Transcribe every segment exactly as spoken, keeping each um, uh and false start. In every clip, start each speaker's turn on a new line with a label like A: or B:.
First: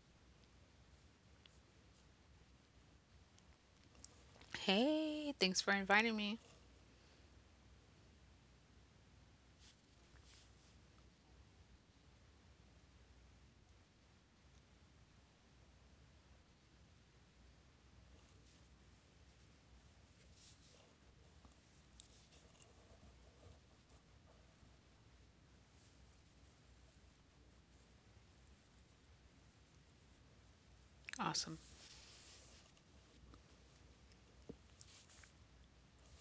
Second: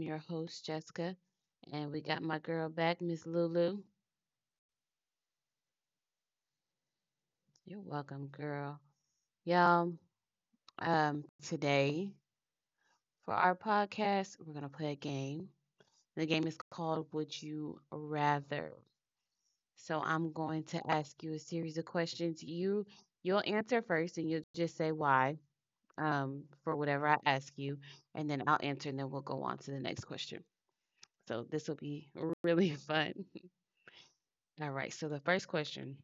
A: your host, Jessica, and we got my girl back, Miss Lulu.
B: Hey, thanks for inviting me.
A: You're welcome, girl. Y'all, um, today for our podcast, we're going to play a game. The game is called Would You Rather? So I'm going to ask you a series of questions. You you'll answer first and you'll just say why um for whatever I ask you, and then I'll answer and then we'll go on to the next question.
B: Awesome.
A: So this will be really fun. All right. So the first question,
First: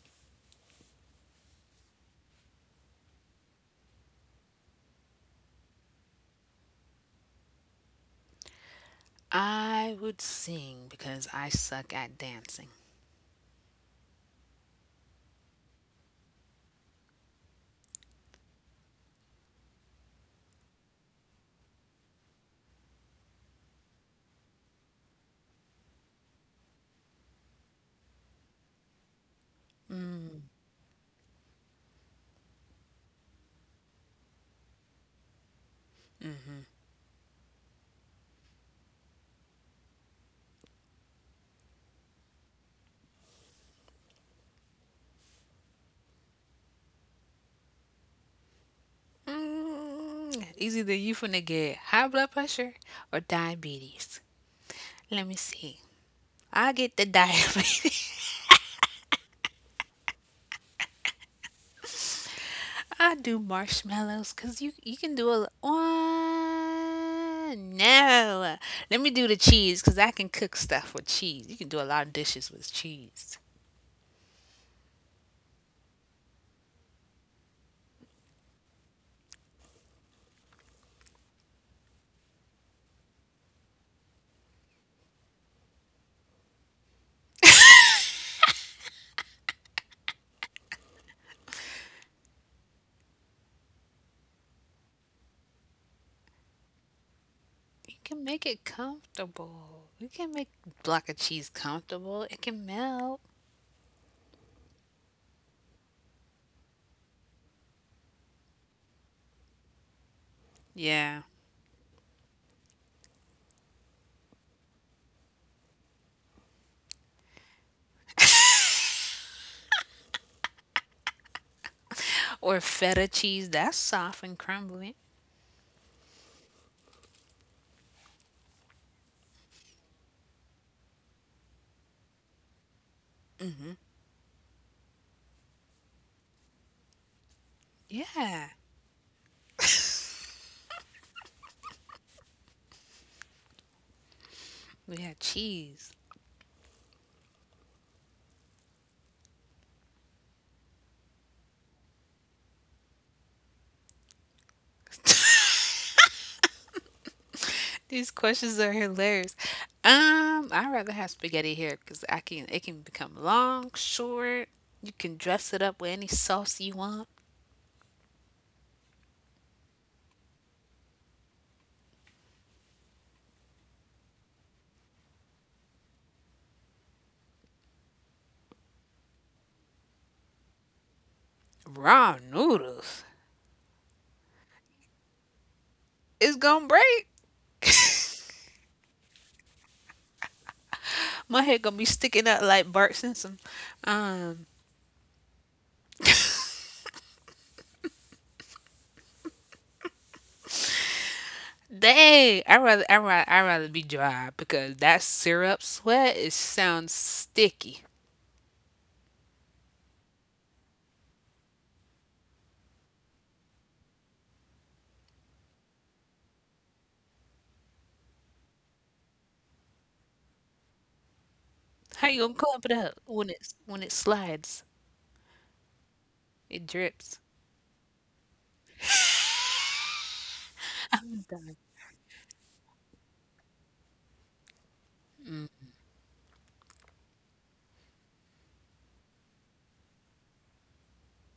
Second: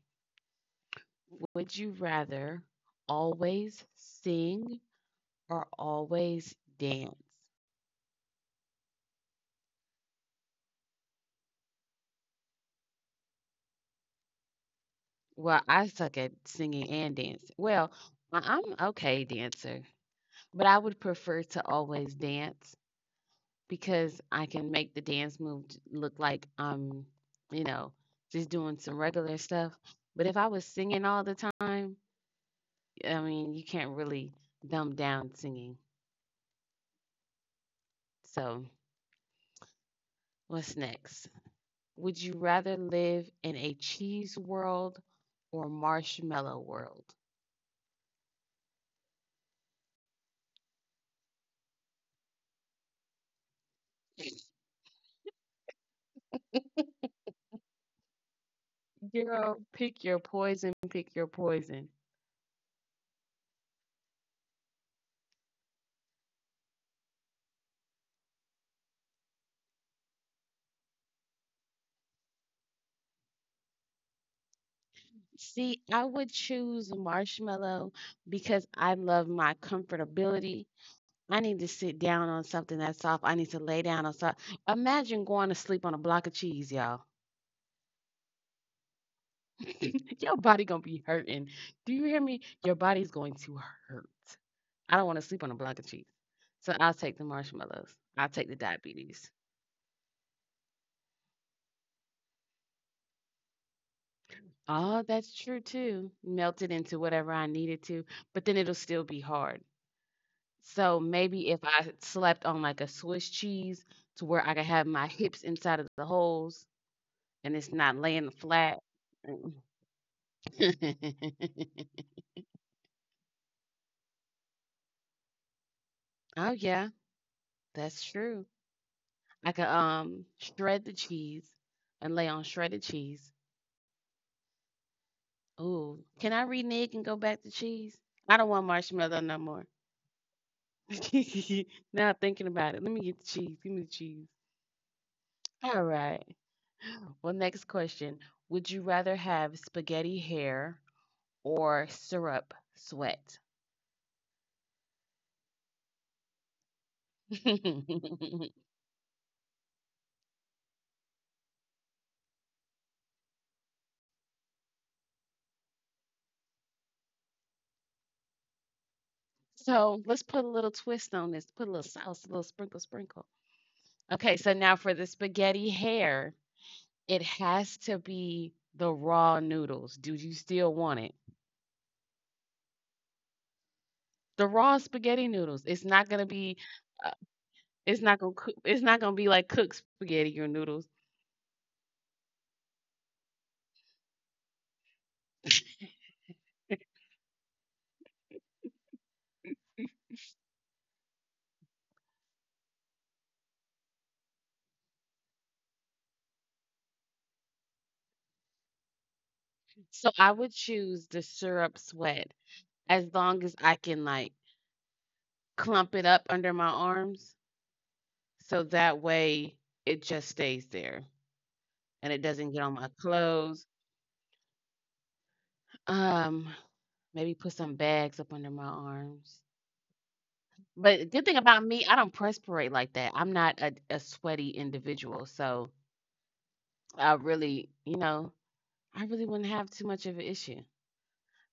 A: would you rather always sing or always dance?
B: I would sing because I suck at dancing.
A: Well, I suck at singing and dancing. Well, I- I'm okay dancer, but I would prefer to always dance because I can make the dance move j- look like I'm, you know, just doing some regular stuff. But if
B: Mm.
A: I was singing all the time, I mean, you can't really dumb down singing. So what's next? Would you rather live in a cheese world or marshmallow world?
B: Mm. It's either you finna get high blood pressure or diabetes. Let me see. I get the diabetes.
A: Girl, pick your poison, pick your poison.
B: I do marshmallows because you, you can do a one. No. Let me do the cheese because I can cook stuff with cheese. You can do a lot of dishes with cheese.
A: See, I would choose marshmallow because I love my comfortability. I need to sit down on something that's soft. I need to lay down on soft. Imagine going to sleep on a block of cheese, y'all. Your body gonna be hurting. Do you hear me? Your body's going to hurt. I don't want to sleep on a block of cheese. So I'll take the marshmallows.
B: You
A: I'll
B: can
A: take the
B: make it
A: diabetes.
B: comfortable. You can make block of cheese comfortable. It can melt.
A: Oh, that's true too. Melt it into whatever I needed to, but then it'll still be hard. So
B: Yeah.
A: maybe if I slept on like a Swiss cheese to where I could have my hips inside of the holes and it's not laying flat. Oh
B: Or feta cheese. That's soft and crumbly.
A: yeah, that's true. I could um shred the cheese and lay on shredded cheese. Ooh, can I renege and go back to cheese? I don't want
B: Yeah.
A: marshmallow no more. Now thinking about it, let me get the cheese. Give me the cheese.
B: We have
A: All
B: cheese.
A: right. Well, next question. Would you rather have spaghetti hair or syrup sweat?
B: These questions are hilarious. Um, I'd rather have spaghetti here because I can. It can become long, short. You can dress it up with any sauce you want.
A: So let's put a little twist on this. Put a little sauce, a little sprinkle, sprinkle. Okay, so now for the spaghetti hair, it has to be the raw noodles. Do you still want it?
B: Raw noodles.
A: The raw spaghetti noodles. It's not gonna
B: It's
A: be.
B: gonna
A: Uh,
B: break.
A: it's not gonna cook, it's not gonna be like cooked spaghetti or noodles.
B: My head gonna be sticking out like Bart Simpson. Um, Dang, I rather I rather I rather be dry because that syrup sweat it sounds sticky.
A: So I would choose the syrup sweat as long as I can like clump it up under my arms, so that way it just stays there and it
B: How you gonna
A: doesn't get on
B: clump
A: my
B: it up when
A: clothes.
B: it's when it slides?
A: Um,
B: It
A: maybe
B: drips.
A: put some bags up under my arms. But the good thing
B: I'm
A: about
B: done.
A: me, I don't perspirate like that. I'm not a, a sweaty individual, so I really, you know, I really wouldn't have too much of an issue.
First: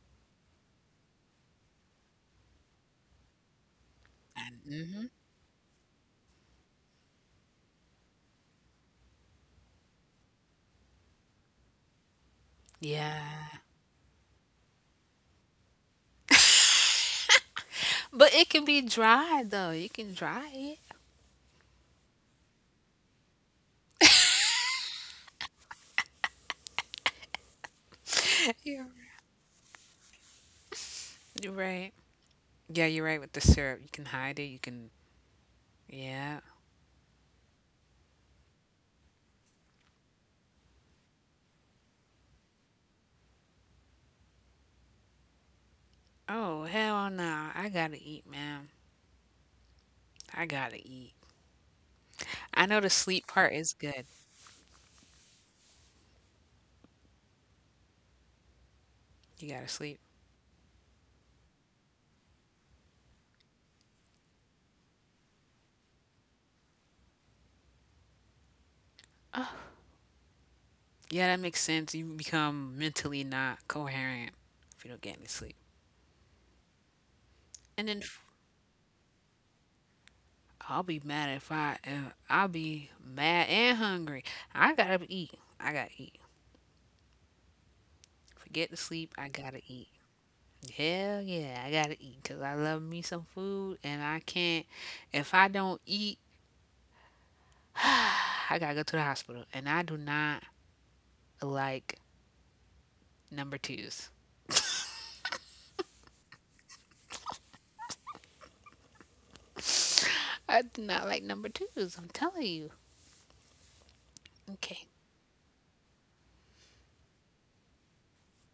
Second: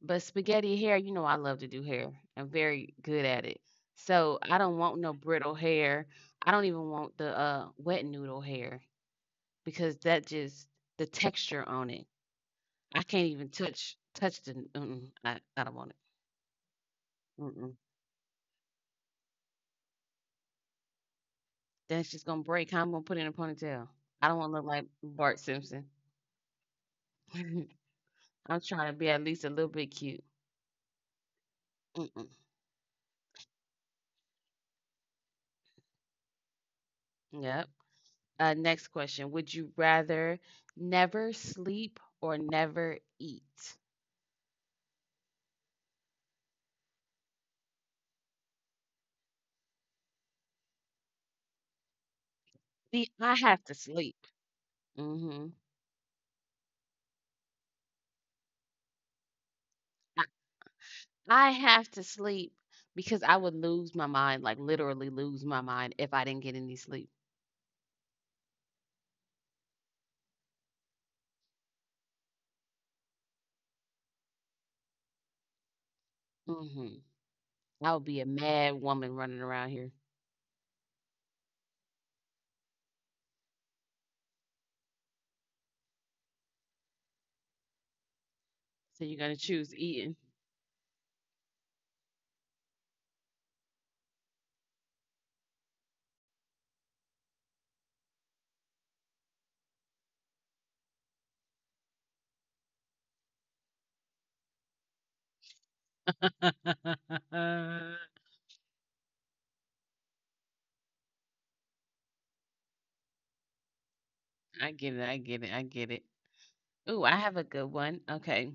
A: But spaghetti hair, you know, I love to do hair. I'm very good at it. So I don't want no brittle hair. I don't even want the uh, wet noodle hair because that just the texture on it. I can't even
B: Yeah,
A: touch touch the. Mm-mm, I I don't want it. Mm-mm.
B: but it can be dry though. You can dry it.
A: Then it's just gonna break. How I'm gonna put it in a ponytail. I don't want to look like Bart Simpson.
B: I
A: I'm trying
B: hear.
A: to be at least a little bit cute.
B: You're right.
A: Mm-mm.
B: Yeah, you're right with the syrup. You can hide it. You can. Yeah.
A: Yep. Uh, next question. Would you rather never sleep or never eat?
B: Oh hell no! I gotta eat, man. I gotta eat. I know the
A: See,
B: sleep
A: I
B: part
A: have
B: is
A: to
B: good.
A: sleep. Hmm.
B: You gotta sleep.
A: I, I have to sleep because I would lose my mind, like literally lose my mind if I didn't get any sleep.
B: Yeah, that makes sense. You become mentally not coherent if you don't get any sleep.
A: Hmm.
B: And
A: I would
B: then
A: be
B: f-
A: a mad woman running around here.
B: I'll be mad if I, uh, I'll be mad and hungry. I gotta eat. I gotta eat. Forget to
A: So you're
B: sleep. I
A: gonna
B: gotta
A: choose
B: eat.
A: eating.
B: Hell yeah, I gotta eat because I love me some food and I can't. If I don't eat, I gotta go to the hospital. And I do not like number twos.
A: I
B: I do not like number twos. I'm telling you. Okay.
A: get it. I get it. I get it. Ooh, I have a good one. Okay.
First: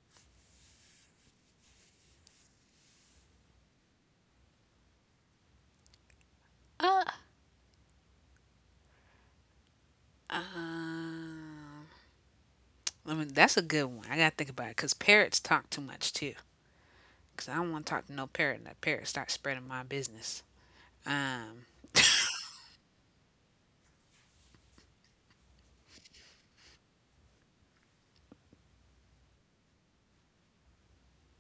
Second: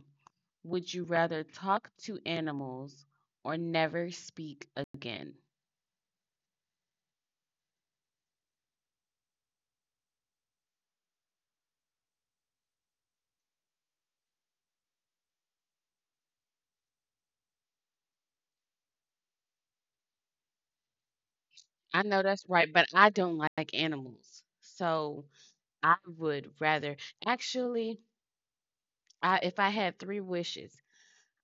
A: Would you rather talk to animals or never speak again?
B: Uh. I mean, that's a good one. I gotta think about it because parrots talk too much too. Because I don't want to talk to no parrot, and that parrot starts spreading my business. Um.
A: I know that's right, but I don't like animals. So I would rather actually, I if I had three wishes,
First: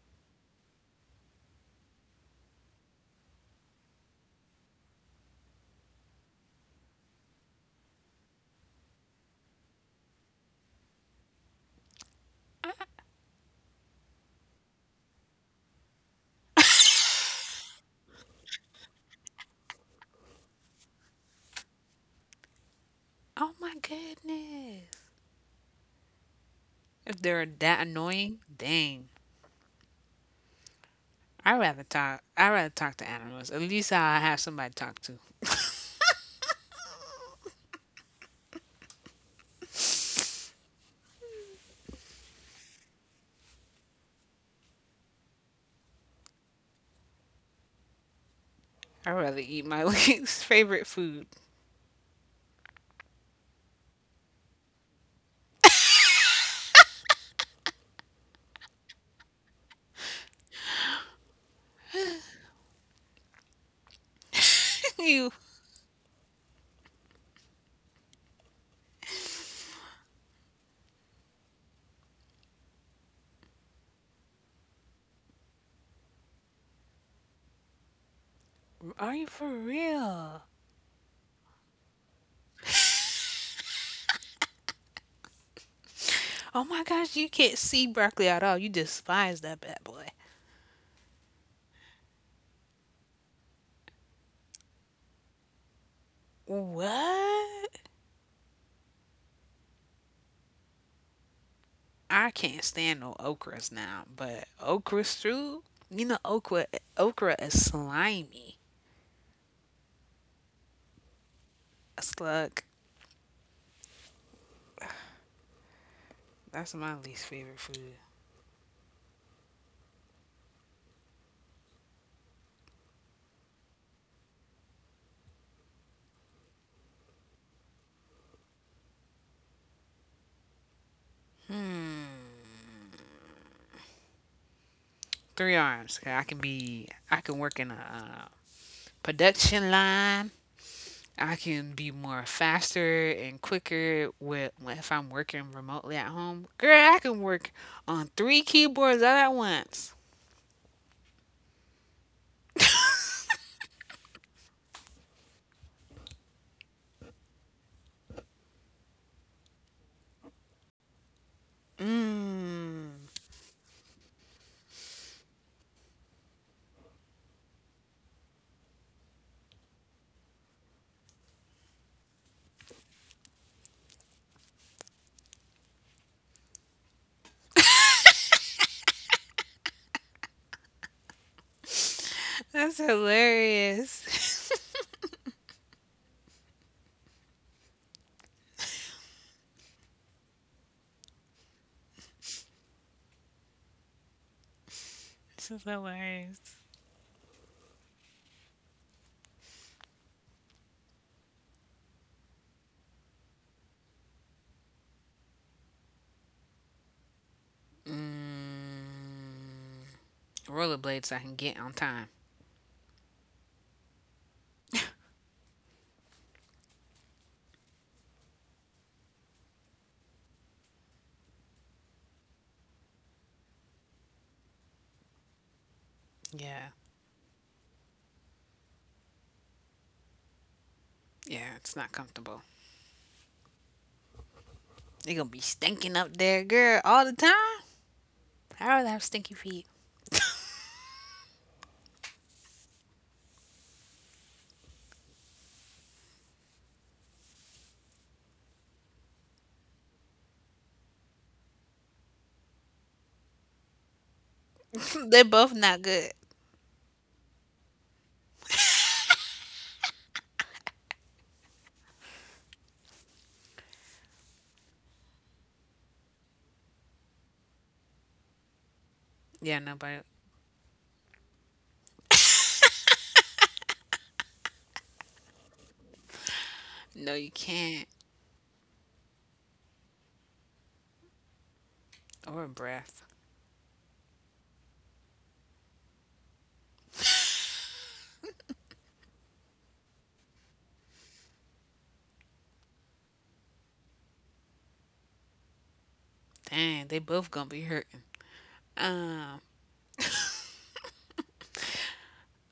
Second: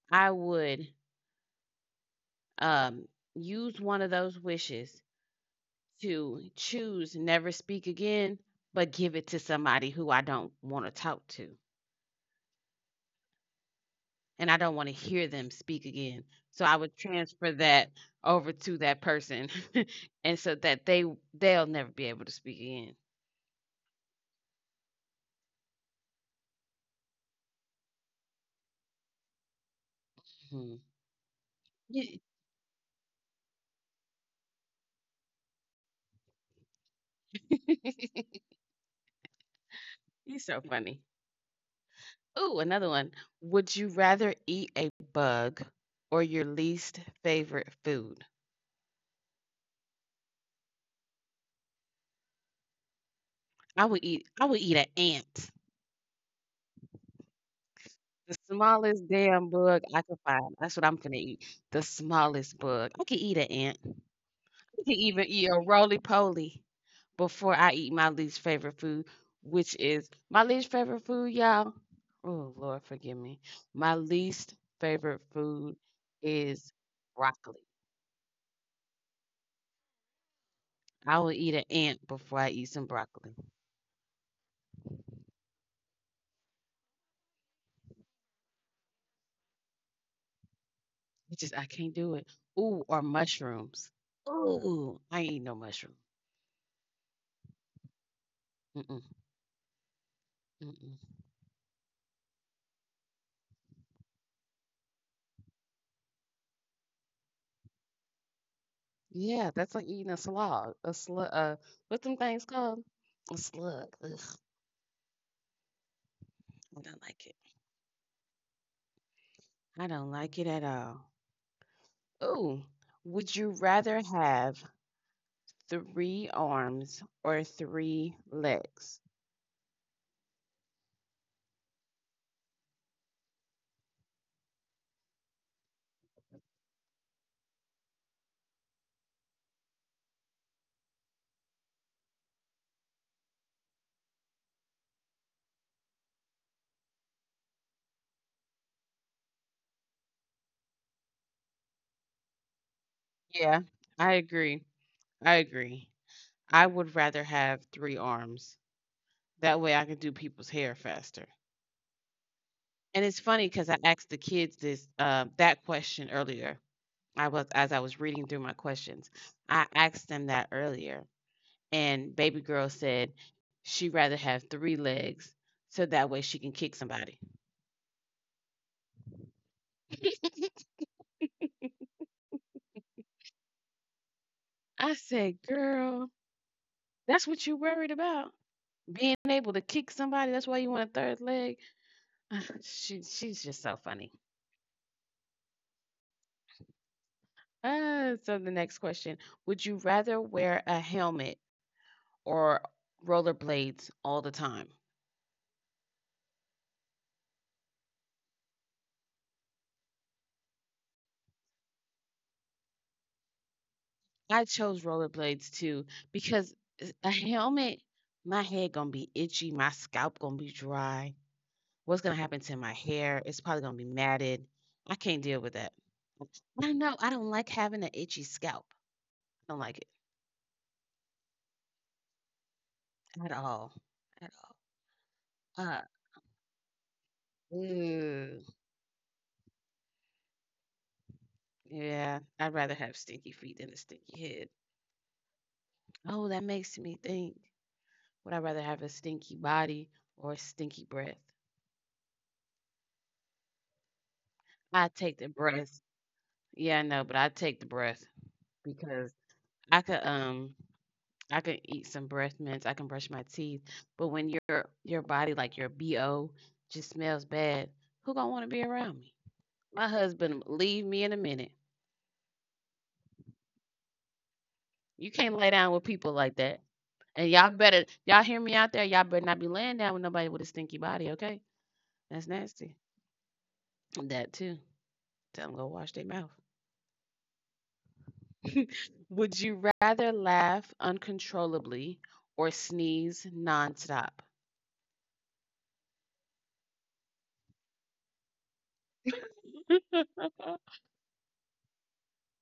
A: I would um use one of those wishes to choose never speak again, but give it to somebody who I don't want to talk to, and I don't wanna hear them speak again. So I would transfer that over to that person, and so that they they'll never be able to speak again.
B: Oh my goodness. If they're that annoying, dang.
A: Mhm.
B: I rather talk. I rather talk to animals. At least I have somebody to talk to.
A: You're so funny. Ooh, another one. Would you rather eat a bug or your least favorite food?
B: I would rather eat my least favorite food.
A: I would eat I would eat an ant. The smallest damn bug I could find. That's what I'm gonna eat. The smallest bug. I could eat an ant to even
B: you
A: eat a roly poly before I eat my least favorite food, which is my least favorite food, y'all. Oh Lord, forgive me. My least favorite food is broccoli.
B: are you for real?
A: I will eat an ant before I eat some broccoli.
B: Oh my gosh, you can't see broccoli at all. You despise that bad boy.
A: It's just I can't do it. Ooh, or mushrooms. Ooh, I ain't eat no mushroom.
B: What?
A: Mm-mm, mm-mm.
B: I can't stand no okras now, but okra stew, you know okra okra is slimy.
A: Yeah, that's like eating a slug. A slug. Uh, what's
B: A
A: them things
B: slug.
A: called? A slug. Ugh,
B: That's
A: I
B: my
A: don't like
B: least
A: it.
B: favorite food.
A: I don't like it at all. Oh, would you rather have three arms or three legs?
B: Three arms. I can be I can work in a uh, production line. I can be more faster and quicker with if I'm working remotely at home. Girl, I can work on three keyboards all at once.
A: Yeah, I agree. I agree. I would rather have three arms. That way I can do people's hair faster.
B: Mmm.
A: And it's funny because I asked the kids this uh, that question earlier. I was as I was reading through my questions, I asked them that earlier, and baby girl said she'd rather have three legs so that way she can kick somebody.
B: That's hilarious.
A: I said, girl, that's what you worried about? Being able to kick somebody. That's why you want a third leg. she, she's just so funny.
B: This is hilarious.
A: Uh, so the next question: would you rather wear a helmet or rollerblades all the time?
B: Mmm. Rollerblades I can get on time.
A: I chose rollerblades too because a helmet, my head gonna be itchy, my scalp gonna be dry. What's gonna happen to my hair? It's probably gonna be matted. I can't deal with that.
B: Yeah.
A: I know I don't like having an itchy scalp. I don't like it
B: Yeah, it's not comfortable.
A: at all.
B: They gonna be
A: Uh,
B: stinking up there, girl, all the time.
A: ooh,
B: I'd rather have stinky feet.
A: yeah, I'd rather have stinky feet than a stinky head. Oh, that makes me think. Would I rather have a stinky body or a stinky breath? I
B: They're
A: take the
B: both not
A: breath.
B: good.
A: Yeah, I know, but I take the breath because I could um I could eat some breath mints, I can brush my teeth, but when your your body like your B O just smells bad, who gonna want to be around me?
B: Yeah,
A: My
B: nobody.
A: husband leave me in a minute. You can't lay down with people like that.
B: No, you
A: And y'all
B: can't.
A: better, y'all hear me out there. Y'all better not be laying down with nobody with a stinky body, okay? That's
B: Or a
A: nasty.
B: breath.
A: That too. Tell them go wash their mouth. Would you rather laugh uncontrollably or sneeze nonstop?
B: Dang, they both gonna be hurting.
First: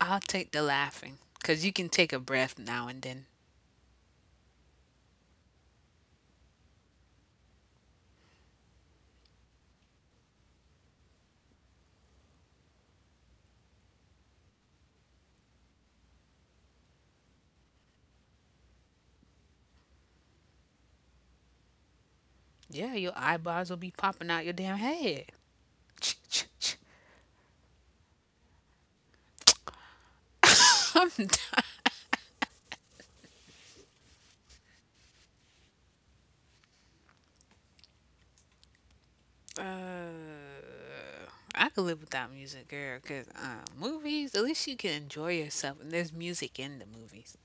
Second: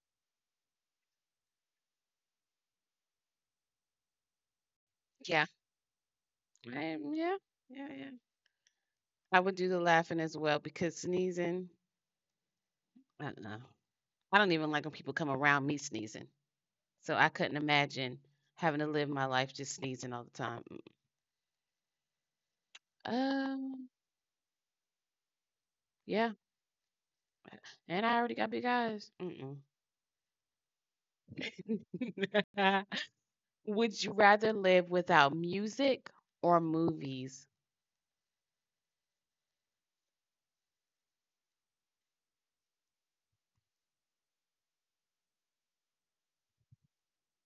B: I'll take the laughing, cause you can take a breath now and then.
A: Yeah. Um, yeah. Yeah. Yeah. I would do the laughing as well because sneezing, I don't know. I don't even like when people come around me sneezing. So I couldn't imagine having to live my life just sneezing all the time.
B: Yeah,
A: Mm,
B: your eyeballs will
A: Um,
B: be popping out your damn head.
A: yeah. And I already got big eyes. Mm-mm.
B: I'm d-
A: Would you rather live without music or movies?
B: I could live without music, girl. Cause uh, movies, at least you can enjoy yourself, and there's music in the movies.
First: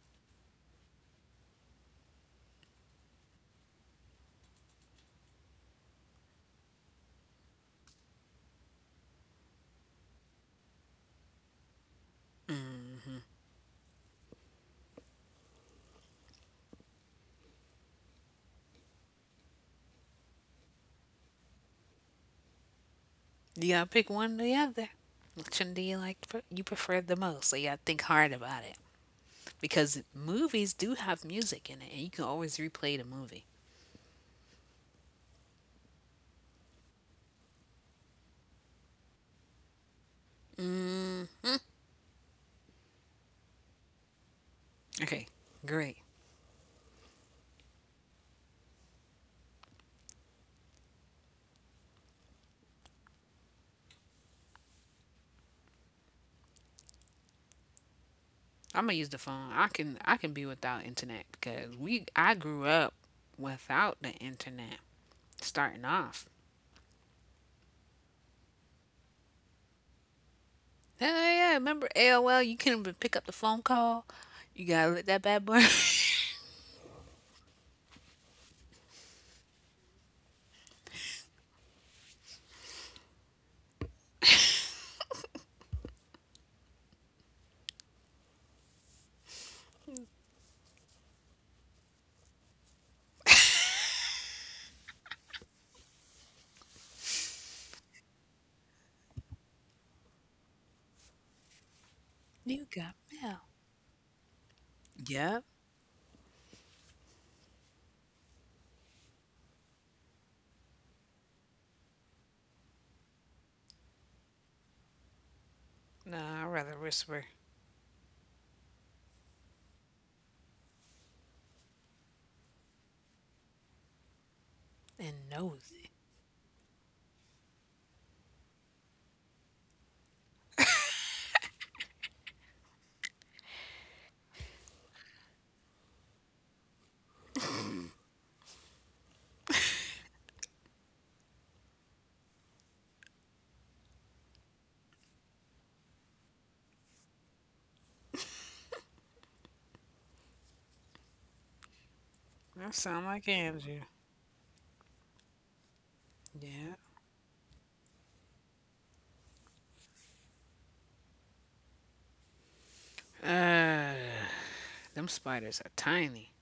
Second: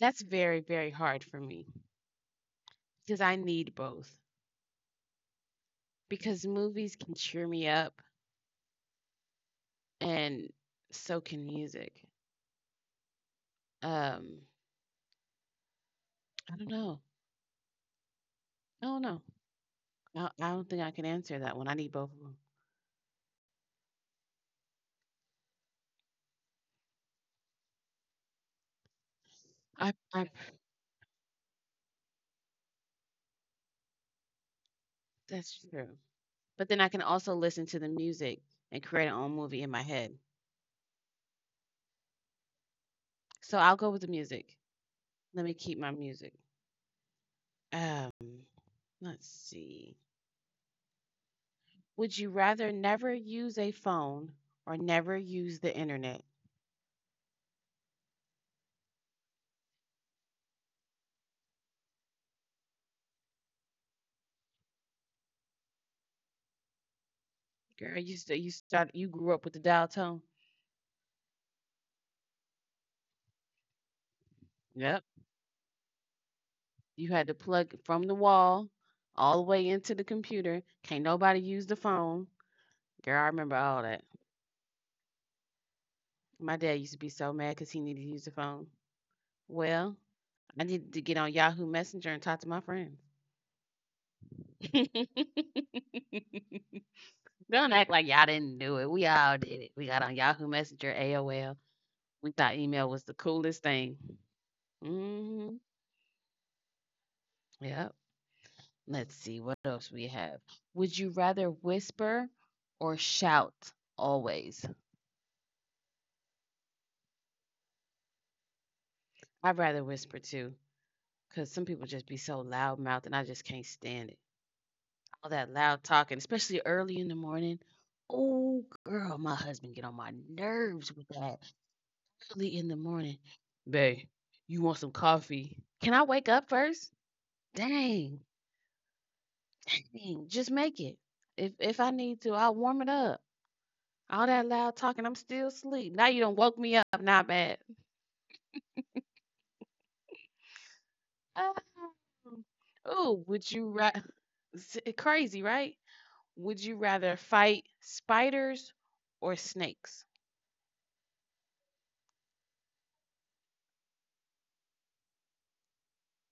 A: That's very, very hard for me because I need both. Because movies can cheer me up and so can music. Um, I don't know. I don't know. I, I don't think I can answer that one. I need both of them.
B: You gotta pick one or the other. Which one do you like? You prefer the most? So you gotta think hard about it
A: I,
B: because
A: I,
B: movies do have music in it, and you can always replay the movie.
A: that's true. But then I can also listen to the music and create an own movie in my head. So I'll go with the music.
B: Okay,
A: Let me keep
B: great.
A: my music. Um, let's see. Would you rather never use a phone or never use the internet?
B: I'm gonna use the phone. I can I can be without internet because we I grew up without the internet. Starting off,
A: Girl, you st- you start you grew up with the dial tone.
B: hell yeah! Remember A O L? You couldn't even pick up the phone call. You gotta let
A: Yep.
B: that bad boy.
A: You had to plug from the wall all the way into the computer. Can't nobody use the phone. Girl, I remember all that. My dad used to be so mad because he needed to use the phone. Well, I needed to get on Yahoo Messenger and talk to my friends. Don't act like y'all didn't do it. We all did it. We got on Yahoo Messenger, A O L. We thought
B: you got
A: email was the
B: mail.
A: coolest thing.
B: Yep.
A: Hmm. Yep. Let's see what else we have. Would you rather whisper or shout always?
B: Nah, I'd rather whisper
A: I'd rather whisper too, because some people just be so loud mouthed and I just can't stand it.
B: and
A: All that
B: nosy.
A: loud talking, especially early in the morning. Oh, girl, my husband get on my nerves with that early in the morning. Babe, you want some coffee? Can I wake up first? Dang. Dang, just make it. If if I need to, I'll warm it up. All that loud talking, I'm still asleep. Now you don't woke me up. Not bad. Oh,
B: That sound like
A: ooh, would you
B: Andrew.
A: rather? Crazy, right? Would
B: Yeah.
A: you rather fight spiders or snakes?
B: Them spiders are tiny.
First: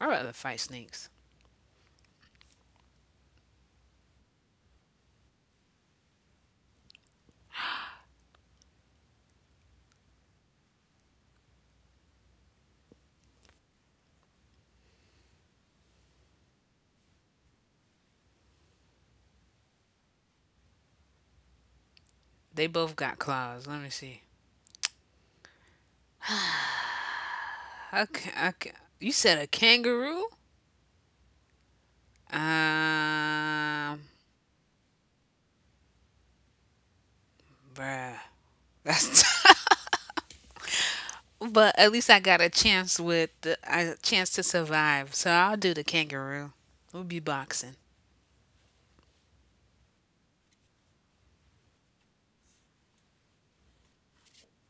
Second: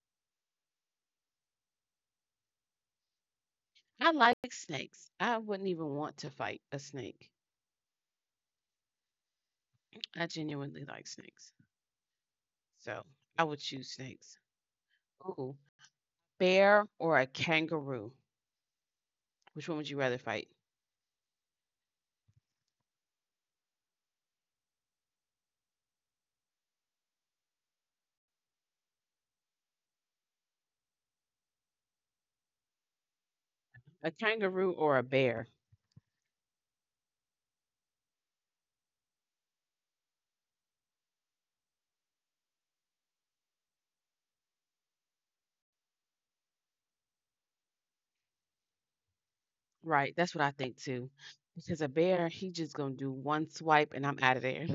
B: I'd rather fight snakes.
A: I like snakes. I wouldn't even want to fight a snake. I genuinely like snakes, so I would choose snakes. Ooh, bear or a kangaroo? Which one would you rather fight?
B: They both got claws. Let me see. A ca- a ca- you said a kangaroo? Um,
A: A kangaroo or a bear?
B: bruh. That's but at least I got a chance with the, a chance to survive. So I'll do the kangaroo. We'll be boxing,
A: Right, that's what I think too. Because a bear, he just gonna do one swipe and I'm out of there.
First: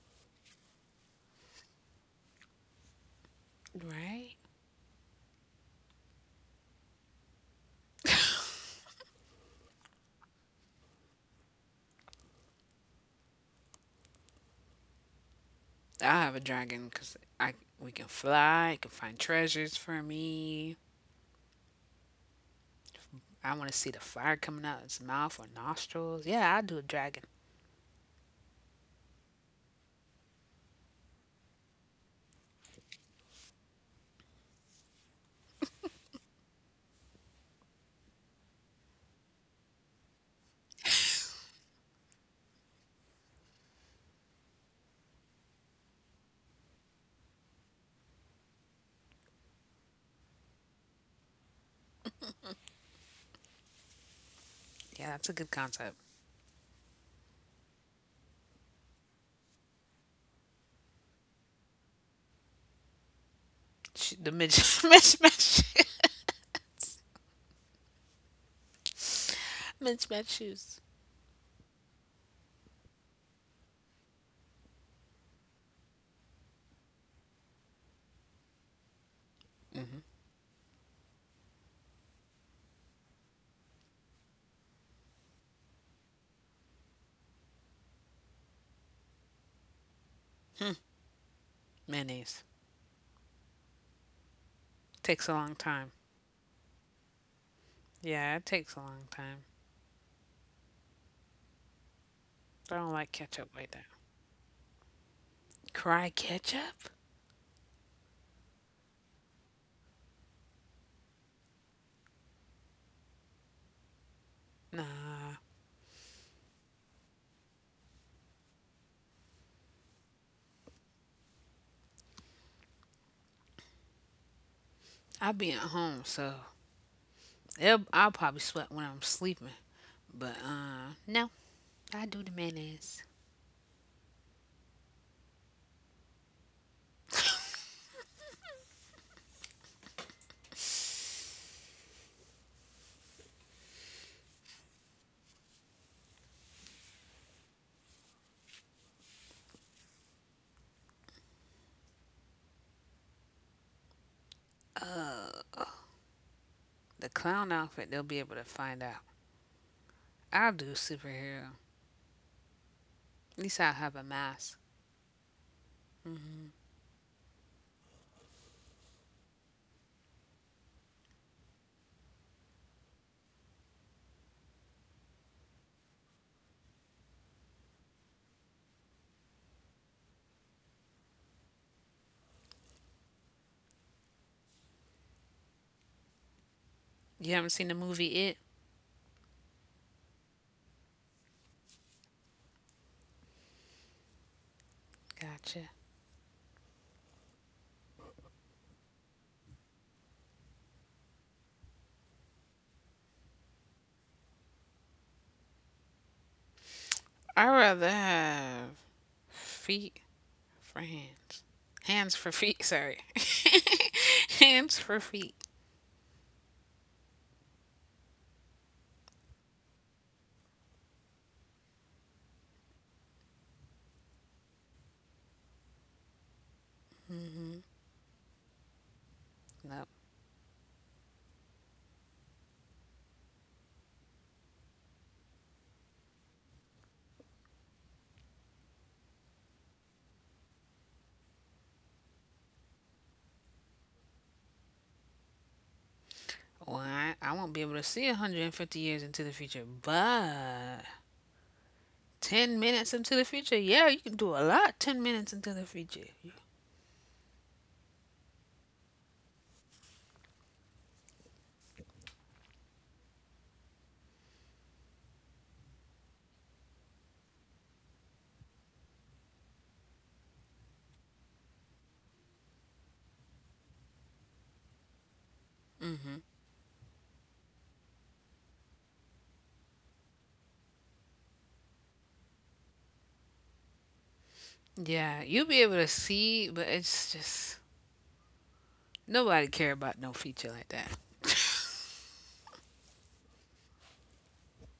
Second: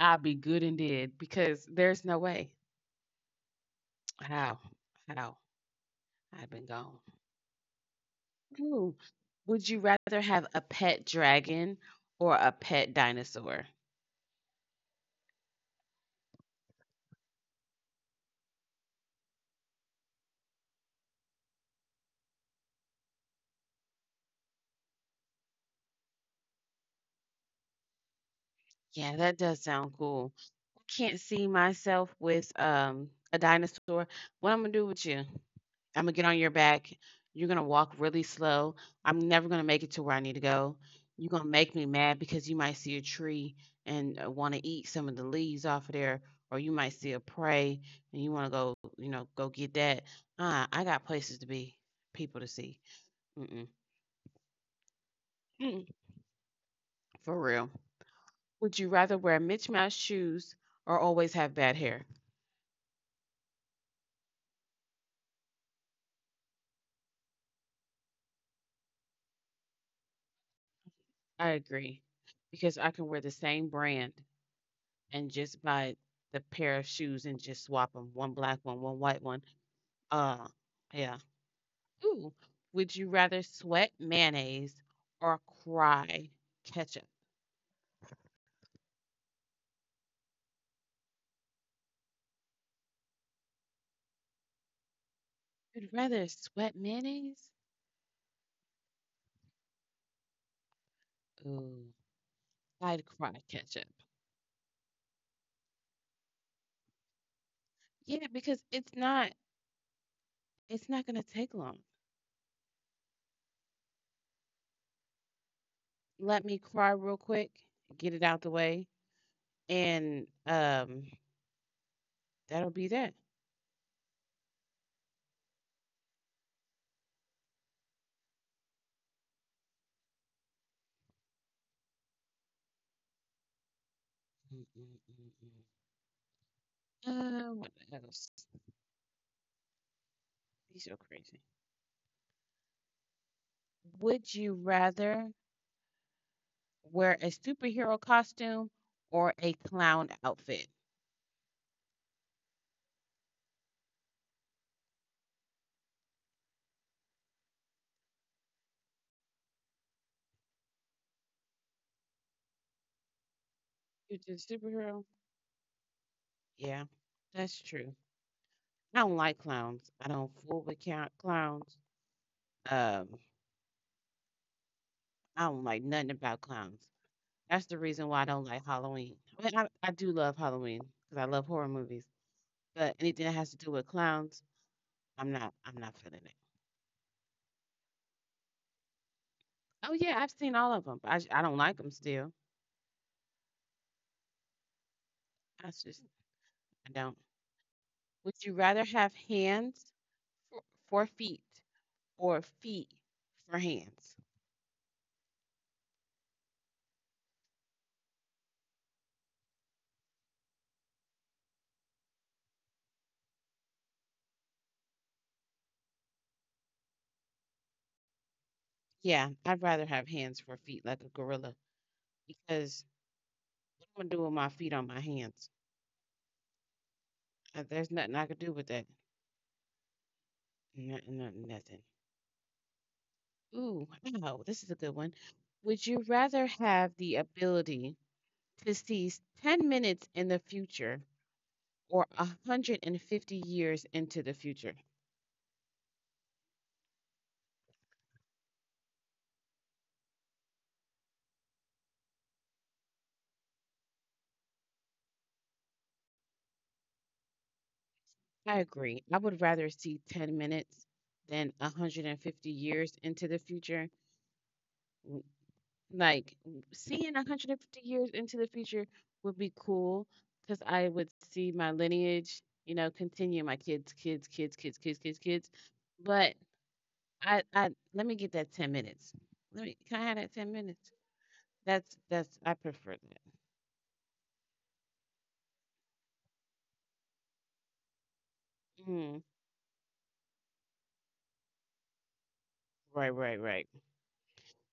A: I'll be good and dead because there's no way.
B: right?
A: How? How? I've been gone. Ooh. Would you rather have a pet dragon or a pet dinosaur?
B: I'll have a dragon because I we can fly. It can find treasures for me. I want to see the fire coming out its mouth or nostrils. Yeah, I'll do a dragon.
A: Yeah, that does sound cool. Can't see myself with um a dinosaur. What I'm gonna do with you? Imma get on your back. You're gonna walk really slow. I'm never gonna make it to where I need to go. You are gonna make me mad because you might see a tree and, uh, wanna eat some of the leaves off of there, or you might see a prey and you wanna go, you know, go get that. Ah, I got places to be, people to see. Mm-mm.
B: Yeah, that's a good
A: Mm-mm.
B: concept.
A: For real. Would you rather wear mismatched Mouse shoes or always have bad hair?
B: Sh- the mid mismatch mismatch shoes.
A: I agree because I can wear the same brand and just buy the pair of shoes and just swap them, one black one, one white one. uh yeah. Ooh, would you rather sweat mayonnaise or cry ketchup?
B: Mayonnaise takes a long time.
A: You'd rather sweat mayonnaise?
B: Yeah, it takes a long time.
A: Ooh,
B: I don't
A: I'd
B: like
A: cry
B: ketchup like that.
A: ketchup.
B: Cry ketchup?
A: Yeah, because it's not, it's not gonna take long.
B: Nah,
A: Let me cry real quick, get it out the way, and um that'll be that.
B: I will be at home, so it'll, I'll probably sweat when I'm sleeping. But uh, no, I do the mayonnaise.
A: Mm, mm, mm, mm. Uh what else? These are crazy. Would you rather wear a superhero costume or a clown outfit?
B: The clown outfit, they'll be able to find out. I'll do superhero. At least I'll have a
A: You did
B: mask.
A: superhero. Yeah, that's true. I don't like clowns. I don't fool with count clowns. Um, I don't like nothing about clowns. That's the reason why I don't like Halloween. I mean, I, I do love Halloween because I love horror movies, but anything that has to do with clowns, I'm not. I'm not feeling it.
B: You haven't seen the movie It?
A: Oh yeah, I've seen all of them, but I, j- I don't like them still.
B: Gotcha.
A: That's just, I don't. Would you rather have hands for, for feet or feet for hands?
B: I'd rather have feet for hands. Hands for feet. Sorry. hands for feet.
A: Yeah, I'd rather have hands for feet like a gorilla because what I'm gonna do with my feet on my hands? Uh, There's nothing I could do with that.
B: Nope.
A: Nothing, nothing, nothing. Ooh, wow, this is a good one. Would you rather have the ability to see ten minutes in the future or one hundred fifty years into the future?
B: Well, I, I won't be able to see a hundred fifty years into the future, but ten minutes into the future, yeah, you can do a lot ten minutes into the future.
A: I agree. I would rather see ten minutes than one hundred fifty years into the future. Like w- seeing one hundred fifty years into the future would be cool because I would see my lineage, you know, continue my kids, kids, kids, kids, kids, kids, kids. But I, I let me get that ten minutes. Let me, can I have that ten minutes? That's, that's, I prefer that.
B: Yeah, you'll be able to see, but it's just
A: Mm,
B: nobody care about no feature like that.
A: right, right, right.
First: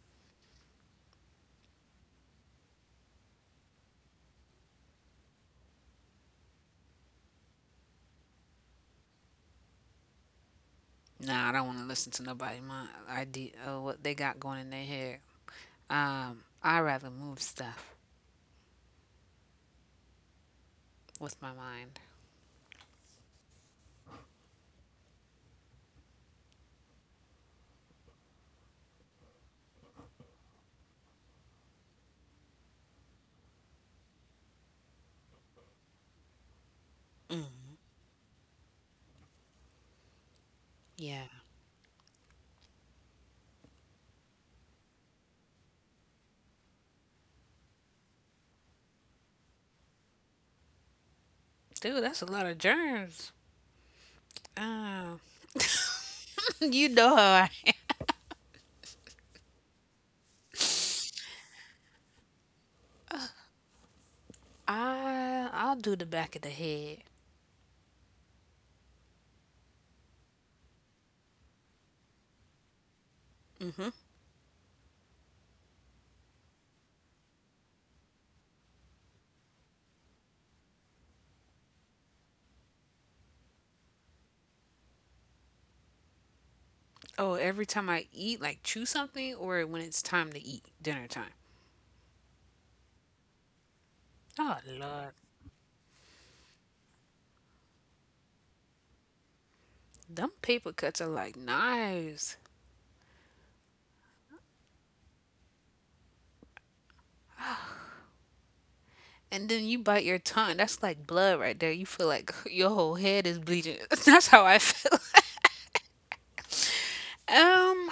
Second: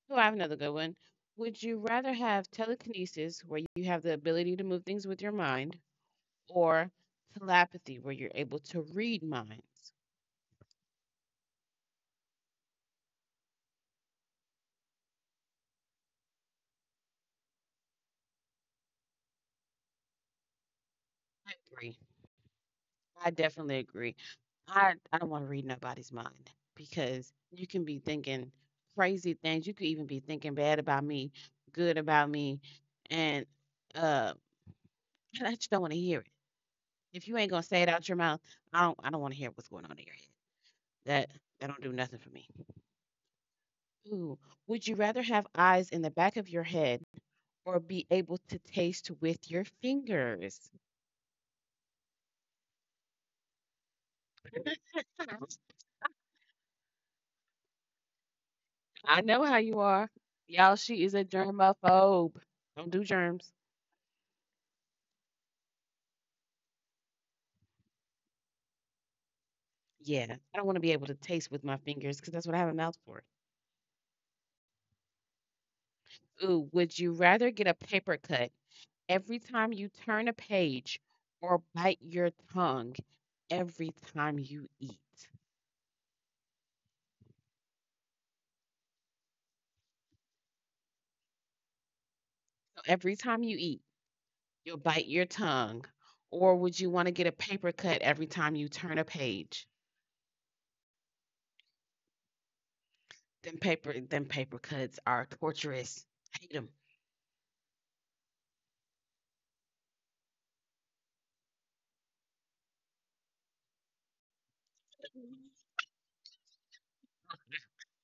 A: Oh, I have another good one. Would you rather have telekinesis, where you have the ability to move things with your mind, or telepathy, where you're able to read minds?
B: Nah, I don't want to listen to nobody. My idea of what they got going in their head. Um, I rather move stuff
A: I
B: with my
A: agree.
B: mind.
A: I definitely agree. I, I don't want to read nobody's mind because you can be thinking crazy things. You could even be thinking bad about me, good about me, and uh, I just don't want to hear it. If you ain't gonna say it out your mouth, I don't. I don't want to hear what's going on in your head. That
B: Yeah,
A: that don't do nothing for me. Ooh, would you rather have eyes in the back of your head or be able to taste with your fingers?
B: dude, that's a lot of germs. Um, you know how I
A: I know how you are, y'all. She is a germaphobe. Don't do germs.
B: I'll i I'll do the back of the head.
A: Yeah, I don't want to be able to taste with my fingers because that's what I have a mouth for. Ooh, would you rather get a paper cut every time you turn a page or bite your tongue every time you eat? So
B: Oh, every time I eat, like chew something, or when it's time to eat, dinner time.
A: every time you eat,
B: Oh
A: you'll bite
B: Lord,
A: your tongue. Or would you want to get a paper cut every time you turn a page?
B: them paper cuts are like knives.
A: Them paper, them paper cuts are torturous. I hate them.
B: And then you bite your tongue. That's like blood right there. You feel like your whole head is bleeding. That's how I feel. um,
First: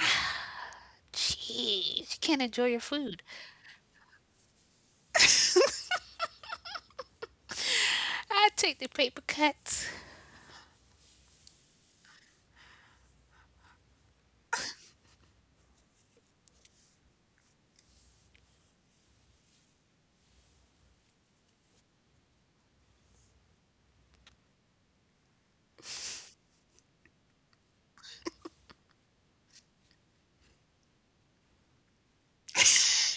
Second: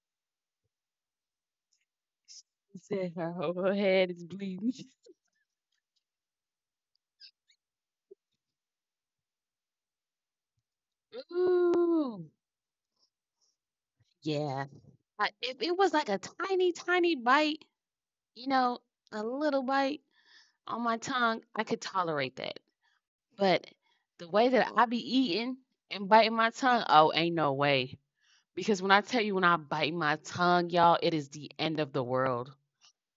B: jeez, you can't enjoy your food.
A: Her whole head is bleeding.
B: I take the paper cuts.
A: Ooh, yeah. I, if it was like a tiny, tiny bite, you know, a little bite on my tongue, I could tolerate that. But the way that I be eating and biting my tongue, oh, ain't no way. Because when I tell you, when I bite my tongue, y'all, it is the end of the world.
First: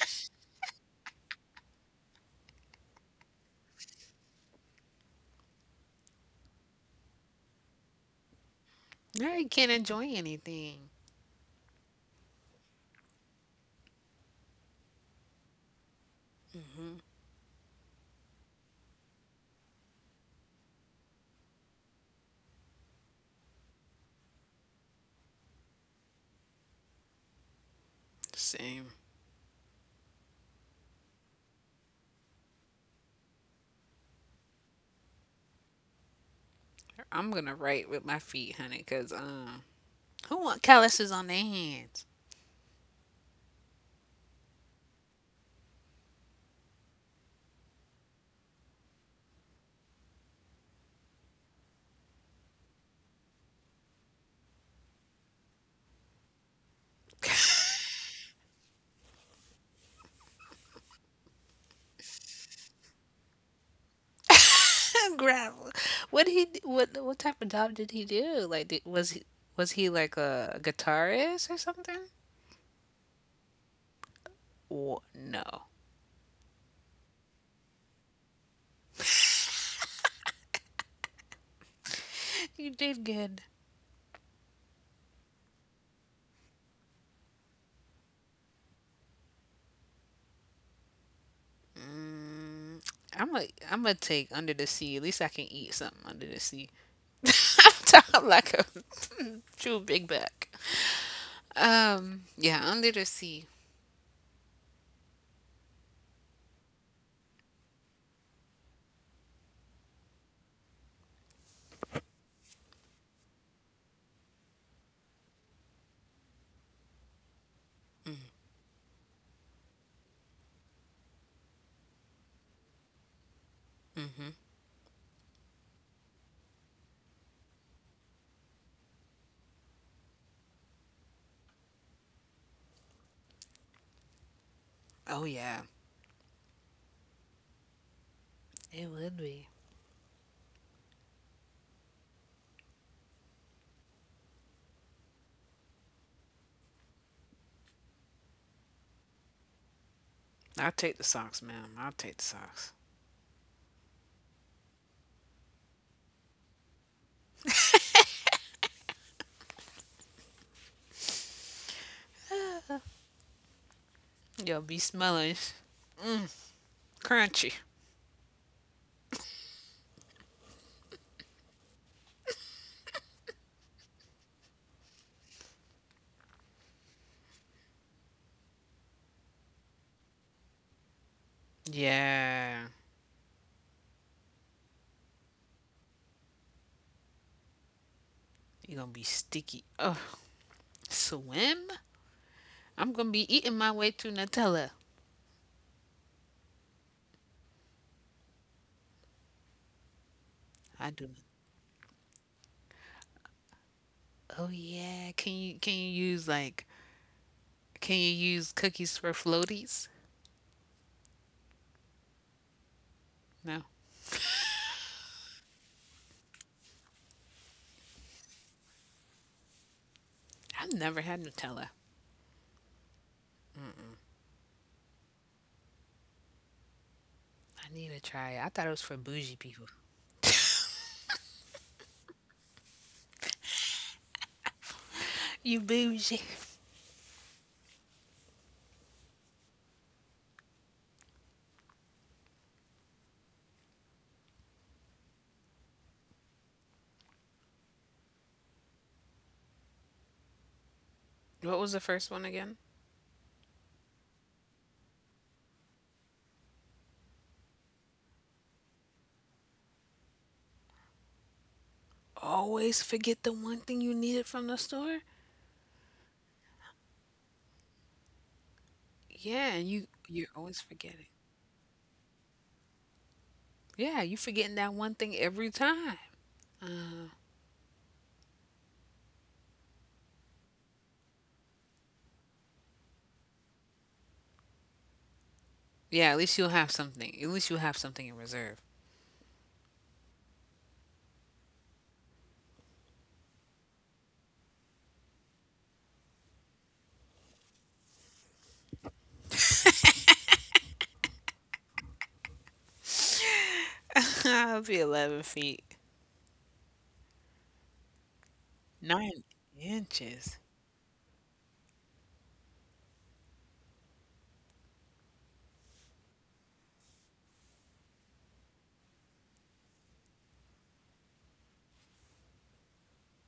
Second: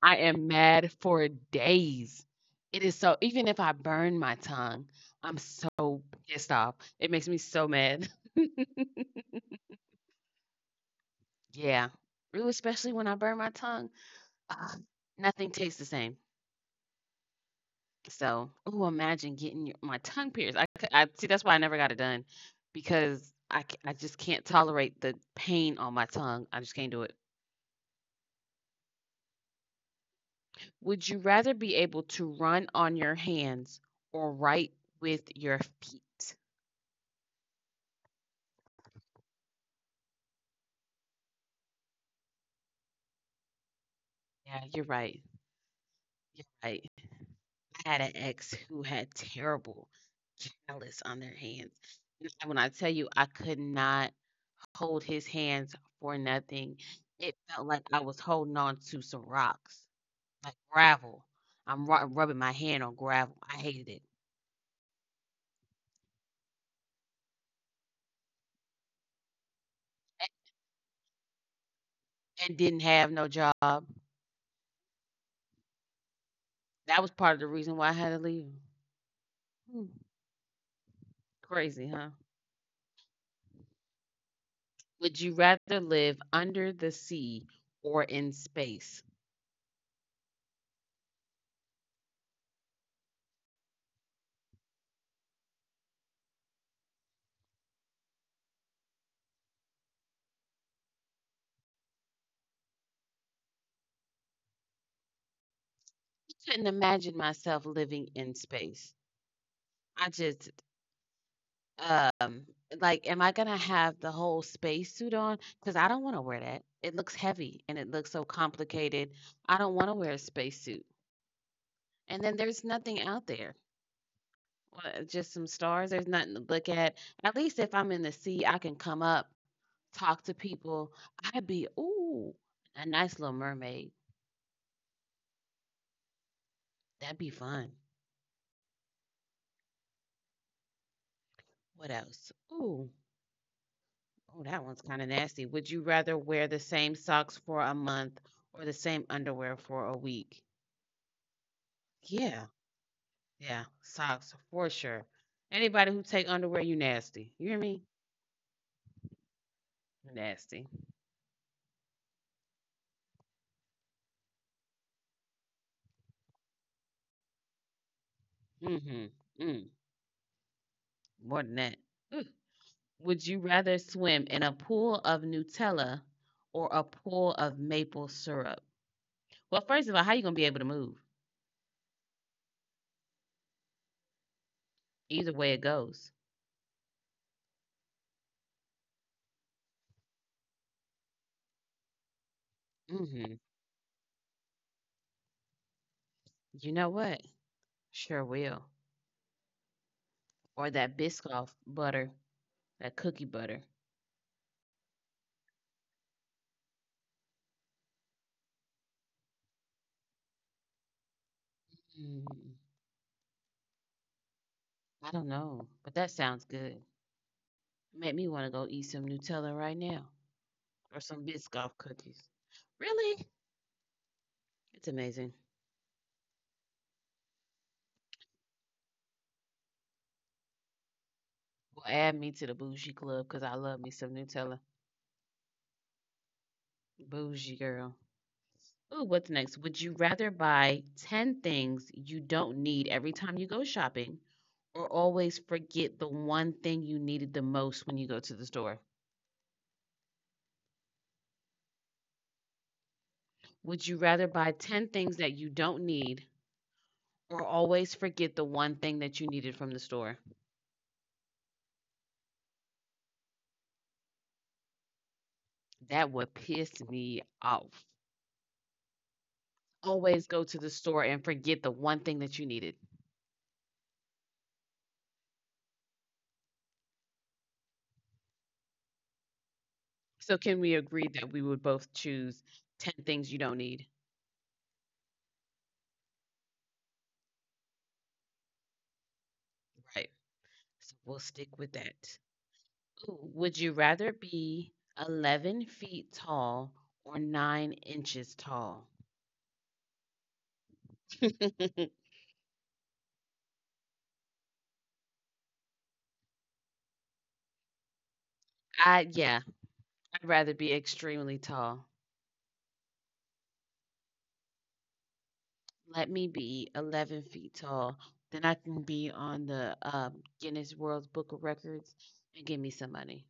A: I am mad for days. It is so, even if I burn my tongue, I'm so pissed off. It makes me so mad.
B: I can't enjoy anything.
A: Yeah. Really, especially when I burn my tongue, ugh, nothing tastes the same. So, ooh, imagine getting your my tongue pierced. I c I see, that's why I never got it done because I c I just can't tolerate the pain on my tongue. I just can't do it.
B: Same.
A: Would you rather be able to run on your hands or write with your feet?
B: I'm gonna write with my feet, honey, cause um. Who want calluses on their hands.
A: Yeah, you're right. You're right. I had an ex who had terrible callus on their hands. And when I tell you, I could not hold his hands for nothing, it felt like I was holding on to some rocks. Like gravel. I'm ru Rubbing my hand on gravel. I hated it
B: Gravel. What he what what type of job did he do? Like did, was he was he like a guitarist or something?
A: and didn't have no job.
B: Wha no.
A: That was part of the reason why I had to leave. Hmm, crazy, huh?
B: You did good.
A: Would you rather live under the sea or in space?
B: Mm, I'm a I'm gonna take under the sea. At least I can eat something under the sea. I'm talking like a true big back. Um, yeah, under the sea.
A: I couldn't imagine myself living in space. I just, um, like, am I gonna have the whole spacesuit on? Because I don't want to wear that. It looks heavy and it looks so complicated. I don't want to wear a spacesuit. And then there's nothing out there.
B: Mm-hmm.
A: What, just some stars? There's nothing to look at. At least if I'm in the sea, I can come up, talk to people. I'd be, ooh, a nice little mermaid.
B: Oh yeah,
A: That'd be fun.
B: it would be.
A: What else? Ooh, oh, that one's kind of nasty. Would you rather wear the same socks for a month or the same underwear for a week?
B: I'll take the socks, ma'am. I'll take the
A: Yeah,
B: socks.
A: yeah, socks for sure. Anybody who take underwear, you nasty. You hear me? Nasty.
B: Yo, be smelling crunchy.
A: Mm-hmm. Mm, more than that. Would you rather swim in a pool of Nutella or a pool of maple syrup? Well, first of all, how you gonna be able to move?
B: Yeah,
A: Either way it goes.
B: you're gonna be sticky. Oh, swim? I'm gonna be
A: Hmm.
B: eating my way through Nutella.
A: You know what? Sure will. Or
B: I
A: that
B: do.
A: Biscoff butter, that cookie butter.
B: Oh yeah, can you can you use like can you use cookies for floaties?
A: Mm,
B: No,
A: I don't know, but that sounds good. Make me want to go eat some Nutella right now
B: I've never
A: or
B: had
A: some
B: Nutella.
A: Biscoff cookies. Really? It's amazing.
B: I need to try it. I thought it was for bougie people.
A: Well, add me to the bougie club because I love me some Nutella.
B: You bougie.
A: Bougie girl. Ooh, what's next? Would you rather buy ten things you don't need every time you go shopping or always forget the one thing you needed the most when you go to the store?
B: What was the first one again?
A: Would you rather buy ten things that you don't need or always forget the one thing that you needed from the store?
B: Always forget the one thing you needed from the store.
A: That would piss me off.
B: Yeah, and you
A: Always
B: you're
A: go to
B: always
A: the store
B: forgetting.
A: and forget the one thing that you needed.
B: Yeah, you forgetting that one thing every time.
A: So, can we agree that we would both choose ten things you don't need?
B: Yeah, at least you'll have something. At least you'll have something in reserve.
A: Right. So, we'll stick with that. Would you rather be eleven feet tall or nine inches tall?
B: I'll be eleven feet.
A: I,
B: Nine
A: yeah, I'd
B: inches.
A: rather be extremely tall. Let me be eleven feet tall, then I can be on the, um, Guinness World Book of Records and give me some money.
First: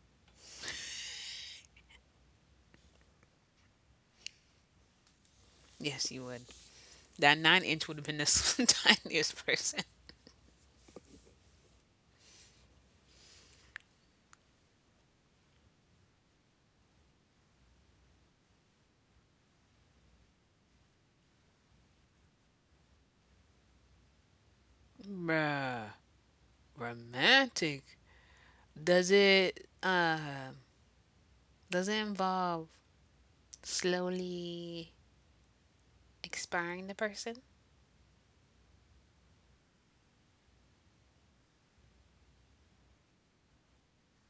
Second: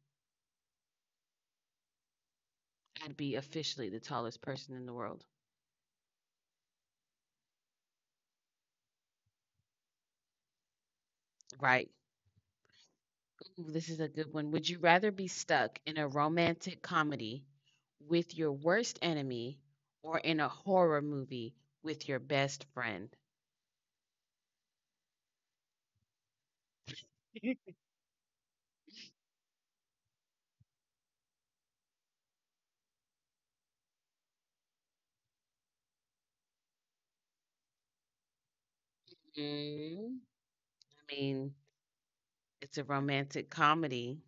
A: I'd be officially the tallest person in the world.
B: Yes, you would. That nine inch would have been the tiniest person.
A: Right. Ooh, this is a good one. Would you rather be stuck in a romantic comedy with your worst enemy or in a horror movie with your best friend?
B: Bruh. Romantic. Does it, uh, does it involve slowly expiring the person?
A: Mm, I mean, it's a romantic comedy,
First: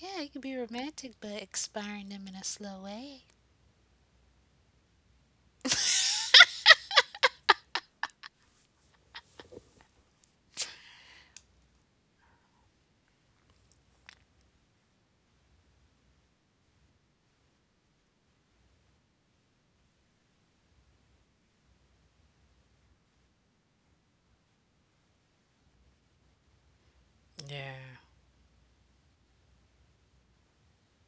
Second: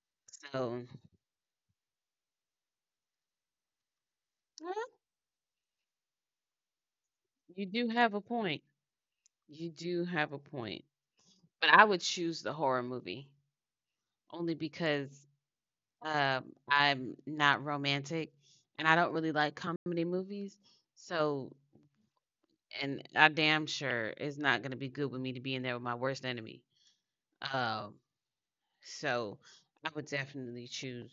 B: Yeah, it could be
A: so
B: romantic, but expiring them in a slow way.
A: eh, you do have a point. You do have a point. But I would choose the horror movie only because um, I'm not romantic and I don't really like comedy movies. So, and I damn sure it's not gonna be good with me to be in there with my worst enemy. Um,
B: Yeah.
A: so I would definitely choose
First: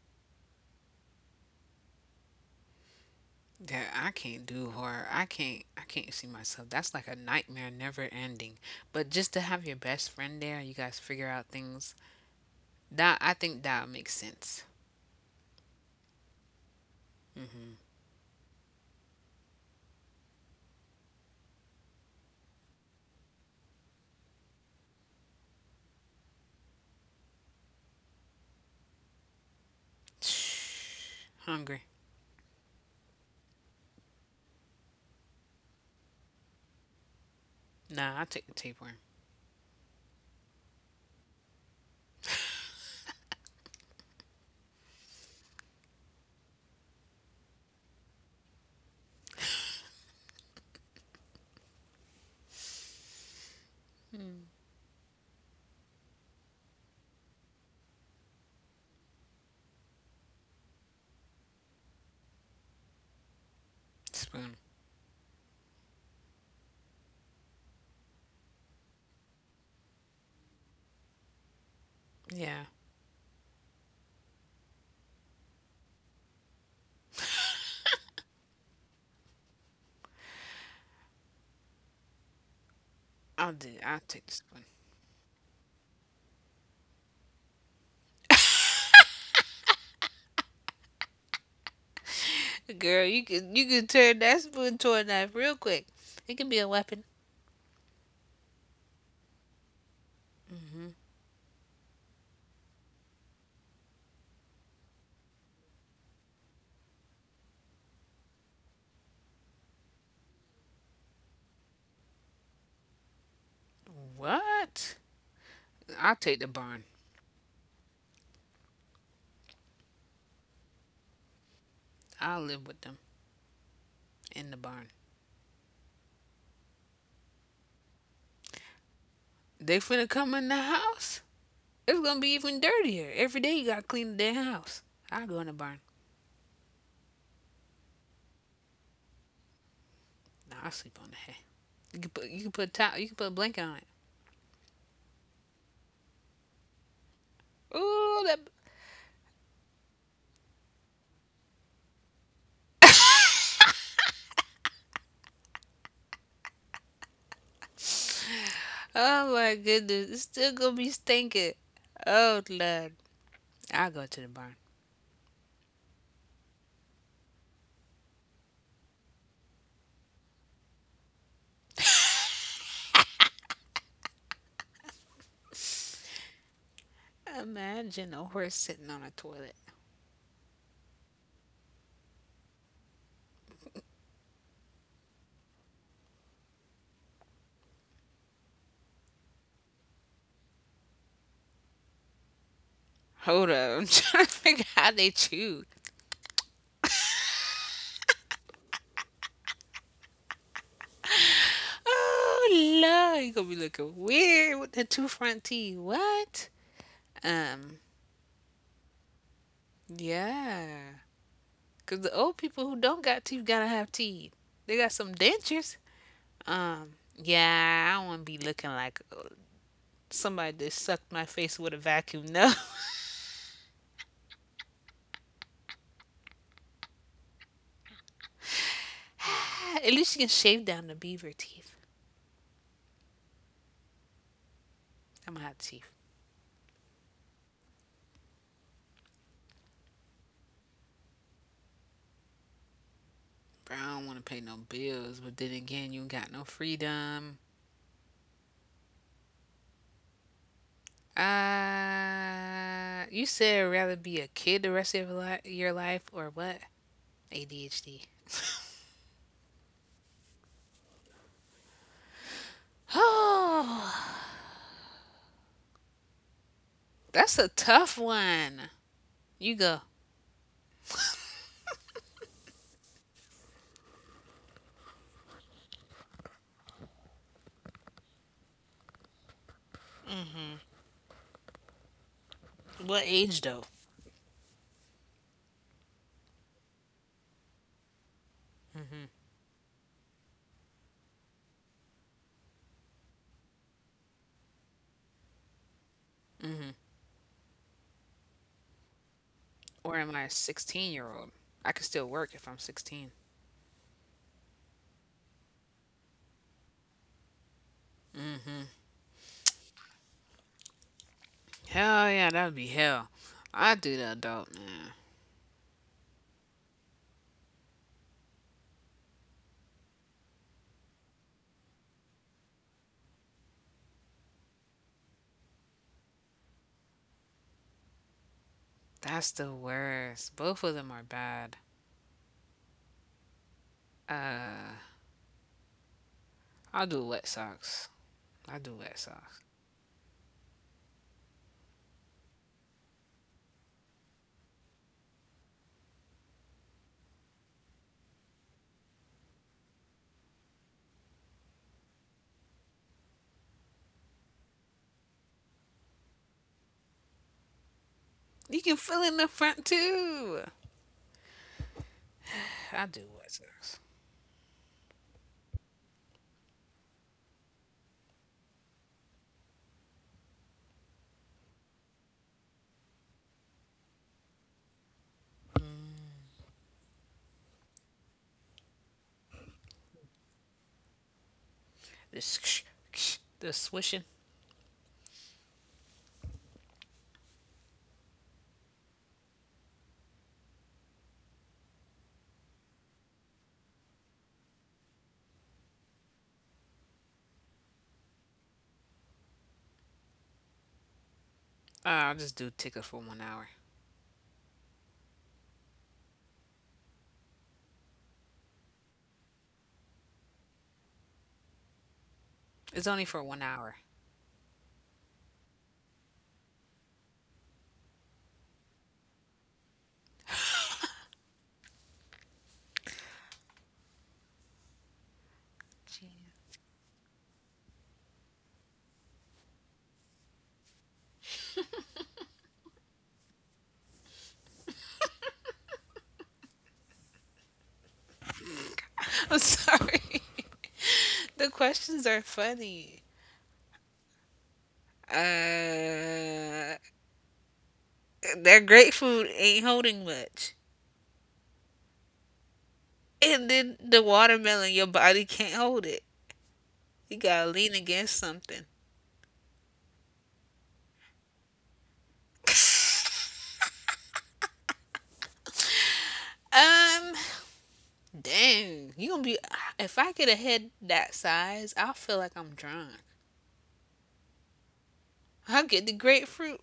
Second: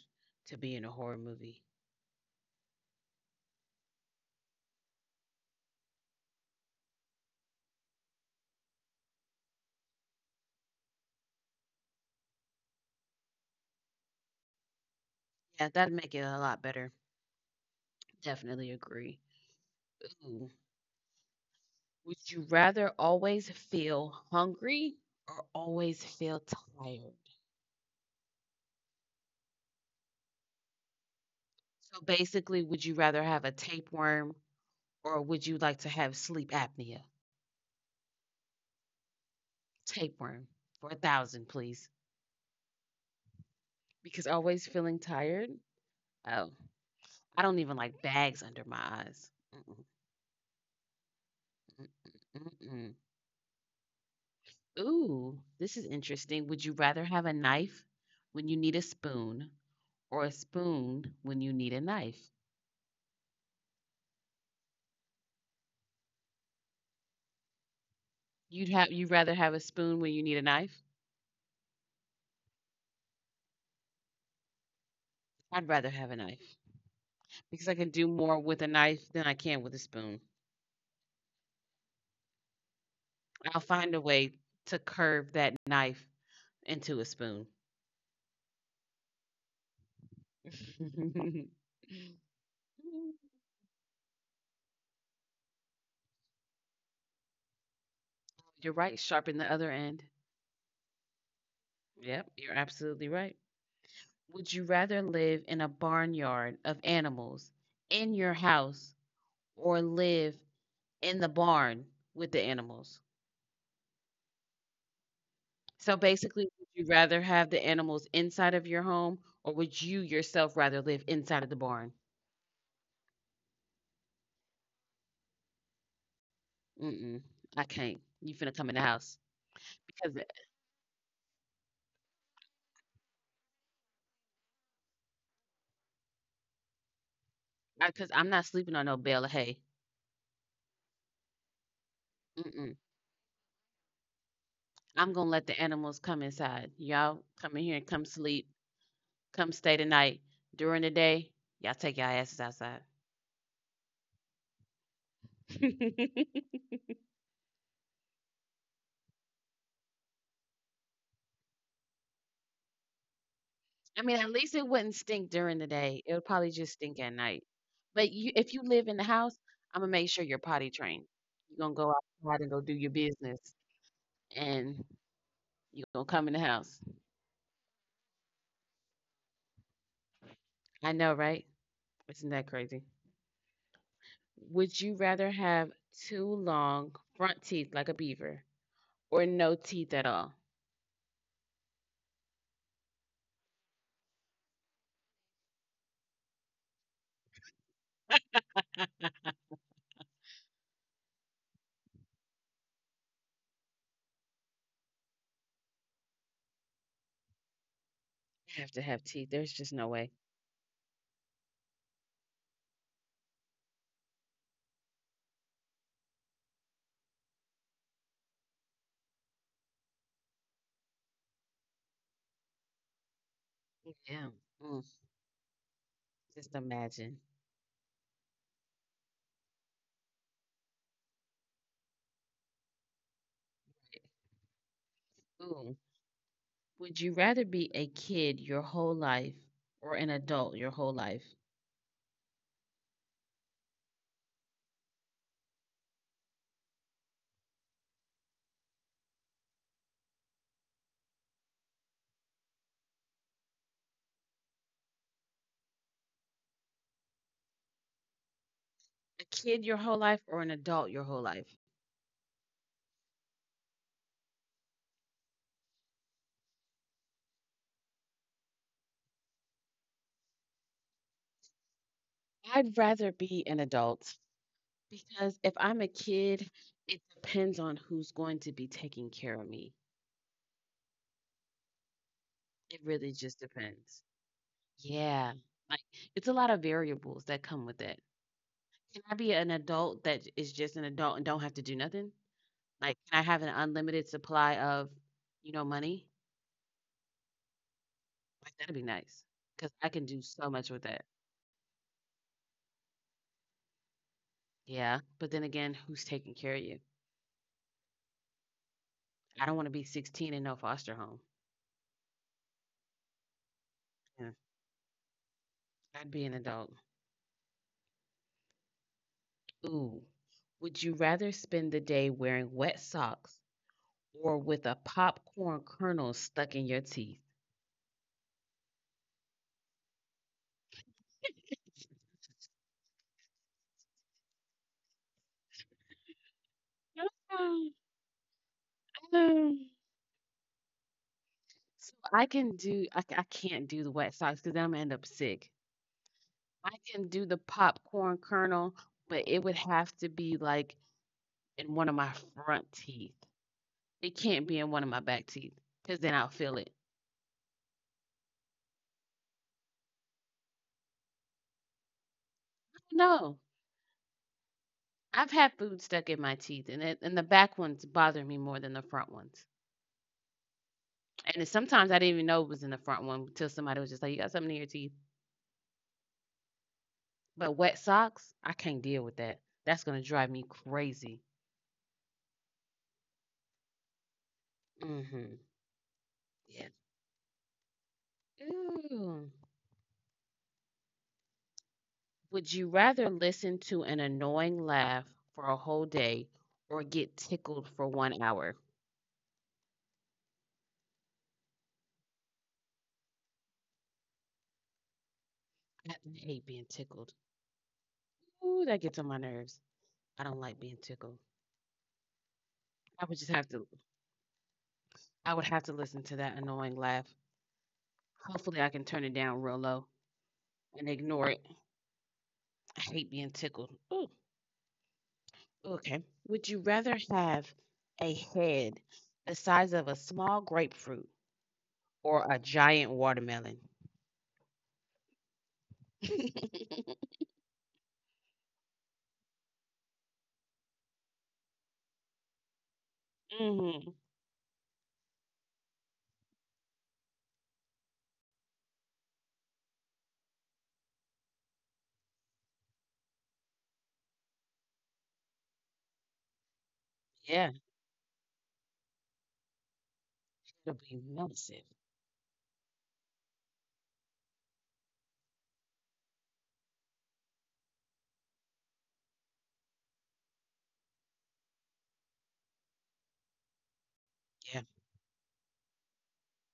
A: to be in a horror movie.
B: Yeah, I can't do horror. I can't I can't see myself. That's like a nightmare never ending. But just to have your best friend there, you guys figure out things That I think that makes sense.
A: Yeah, that'd make it a lot better. Definitely agree. Ooh. Would you rather always feel hungry or always feel tired?
B: Shh. Hungry.
A: So basically, would you rather have a tapeworm or would you like to have sleep apnea?
B: Nah, I take the tapeworm.
A: Tapeworm for a thousand, please. Because always feeling tired? Oh. I don't even like bags under my eyes. Mm-mm, mm-mm, mm-mm. Ooh, this is interesting. Would you rather have a knife when you need a spoon or a spoon when you need a knife?
B: Spoon.
A: You'd have you'd rather have a spoon when you need a knife?
B: Yeah.
A: I'd rather have a knife because I can do more with a knife than I can with a spoon.
B: I'll
A: I'll
B: do I'll
A: find a
B: take the
A: way
B: spoon.
A: to curve that knife into a spoon.
B: Girl, you can you can turn that spoon to a knife real quick. It can be a weapon.
A: You're right, sharpen the other end. Yep, you're absolutely right. Would you rather live in a barnyard of animals in your house or live in the barn with the animals?
B: What?
A: So
B: I'll take the
A: basically, would
B: barn.
A: you rather have the animals inside of your home or would you yourself rather live inside of the barn?
B: I'll live with them in the barn.
A: Mm-mm, I can't. You finna come in the house
B: They finna
A: because
B: come in the house. It's gonna be even dirtier. Every day you gotta clean the damn house. I'll go in the barn.
A: I, cause I'm not sleeping on no bale of hay.
B: Nah, I'll sleep on the hay. You can put you can put a
A: Mm-mm.
B: towel you can put a blanket on it.
A: I'm gonna let the animals come inside. Y'all come in here and come
B: Ooh, that
A: sleep, come stay the night. During the day, y'all take your asses outside.
B: Oh my goodness, it's still gonna be stinking. Oh Lord, I'll go
A: I
B: to
A: mean,
B: the
A: at
B: barn.
A: least it wouldn't stink during the day. It would probably just stink at night. But you, if you live in the house, I'm gonna make sure you're potty trained. You're gonna go outside and go do your business, and you're gonna come in the house.
B: Imagine a horse sitting on a toilet.
A: I know, right? Isn't that crazy? Would you rather have two long front teeth like a beaver, or no teeth at all?
B: Hold up, I'm trying to figure out how they chew. Oh Lord, you gonna be looking weird with the two front teeth. What? Um,
A: You have to have teeth. There's just no way.
B: yeah. 'Cause the old people who don't got teeth gotta have teeth. They got some dentures. Um, yeah, I don't wanna be looking like uh, somebody that sucked my face with a vacuum. No.
A: Yeah. Mm, just imagine.
B: At least you can shave down the beaver teeth. I'm hot teeth.
A: Ooh. Would you rather be a kid your whole life or an adult your whole life?
B: Bro, I don't want to pay no bills, but then again, you ain't got no freedom. Uh, you said rather be a kid the rest of your li- your life or what? A D H D.
A: A kid your whole life or an adult your whole life?
B: Oh, that's a tough one. You go.
A: I'd rather be an adult because if I'm a kid, it depends on who's going to be taking care of me. It
B: What
A: really
B: age
A: just
B: though?
A: depends. Yeah. Like it's a lot of variables that come with it. Can I be an adult that is just an adult and don't have to do nothing? Like can I have an unlimited supply of, you know, money? Like that'd be nice cuz
B: Or
A: I
B: am
A: can
B: I a
A: do so much with
B: 16 year
A: that.
B: old? I could still work if I'm sixteen.
A: Yeah. But then again, who's taking care of you? I don't want to be sixteen and no foster home.
B: Hell yeah, that would be hell. I do the adult, man.
A: I'd be an adult. Ooh. Would you rather spend the day wearing wet socks or with a popcorn kernel stuck in your teeth?
B: That's the worst. Both of them are bad. I do wet
A: Um,
B: socks. I do wet socks.
A: um, So I can do, I, c- I can't do the wet socks because I'm gonna end up sick. I can do the popcorn kernel, but it would have to be like in one of my front teeth. It can't be in one of my back teeth because then I'll feel it.
B: You can fill in the front too. I do wet
A: No,
B: socks.
A: I've had food stuck in my teeth, and it, and the back ones bother me more than the front ones. And sometimes I didn't even know it was in the front one until somebody was just like, "You got something in your teeth." But wet socks, I can't deal with that. That's gonna drive me crazy.
B: This ksh, ksh, the swishing.
A: Mm-hmm. Yeah. Ooh. Would you rather listen to an annoying laugh for a whole day or get tickled for one hour?
B: Uh, I'll just do tickets for one hour.
A: I hate being tickled. Ooh, that gets on my nerves. I don't like being tickled.
B: It's only
A: I
B: for
A: would just
B: one
A: have to.
B: hour.
A: I would have to listen to that annoying laugh. Hopefully, I can turn it down real low and ignore it. I hate being tickled. Ooh. Okay. Would you rather have a head the size of a small grapefruit or a giant watermelon?
B: I'm sorry. the questions are funny.
A: Hmm.
B: Uh, that grapefruit ain't holding much, and then the watermelon, your body can't hold it. You gotta
A: Yeah,
B: lean against something.
A: it'll be massive.
B: Um, Dang, you gonna be. If I get a head that size, I'll feel like I'm drunk.
A: Yeah,
B: I'll get the grapefruit.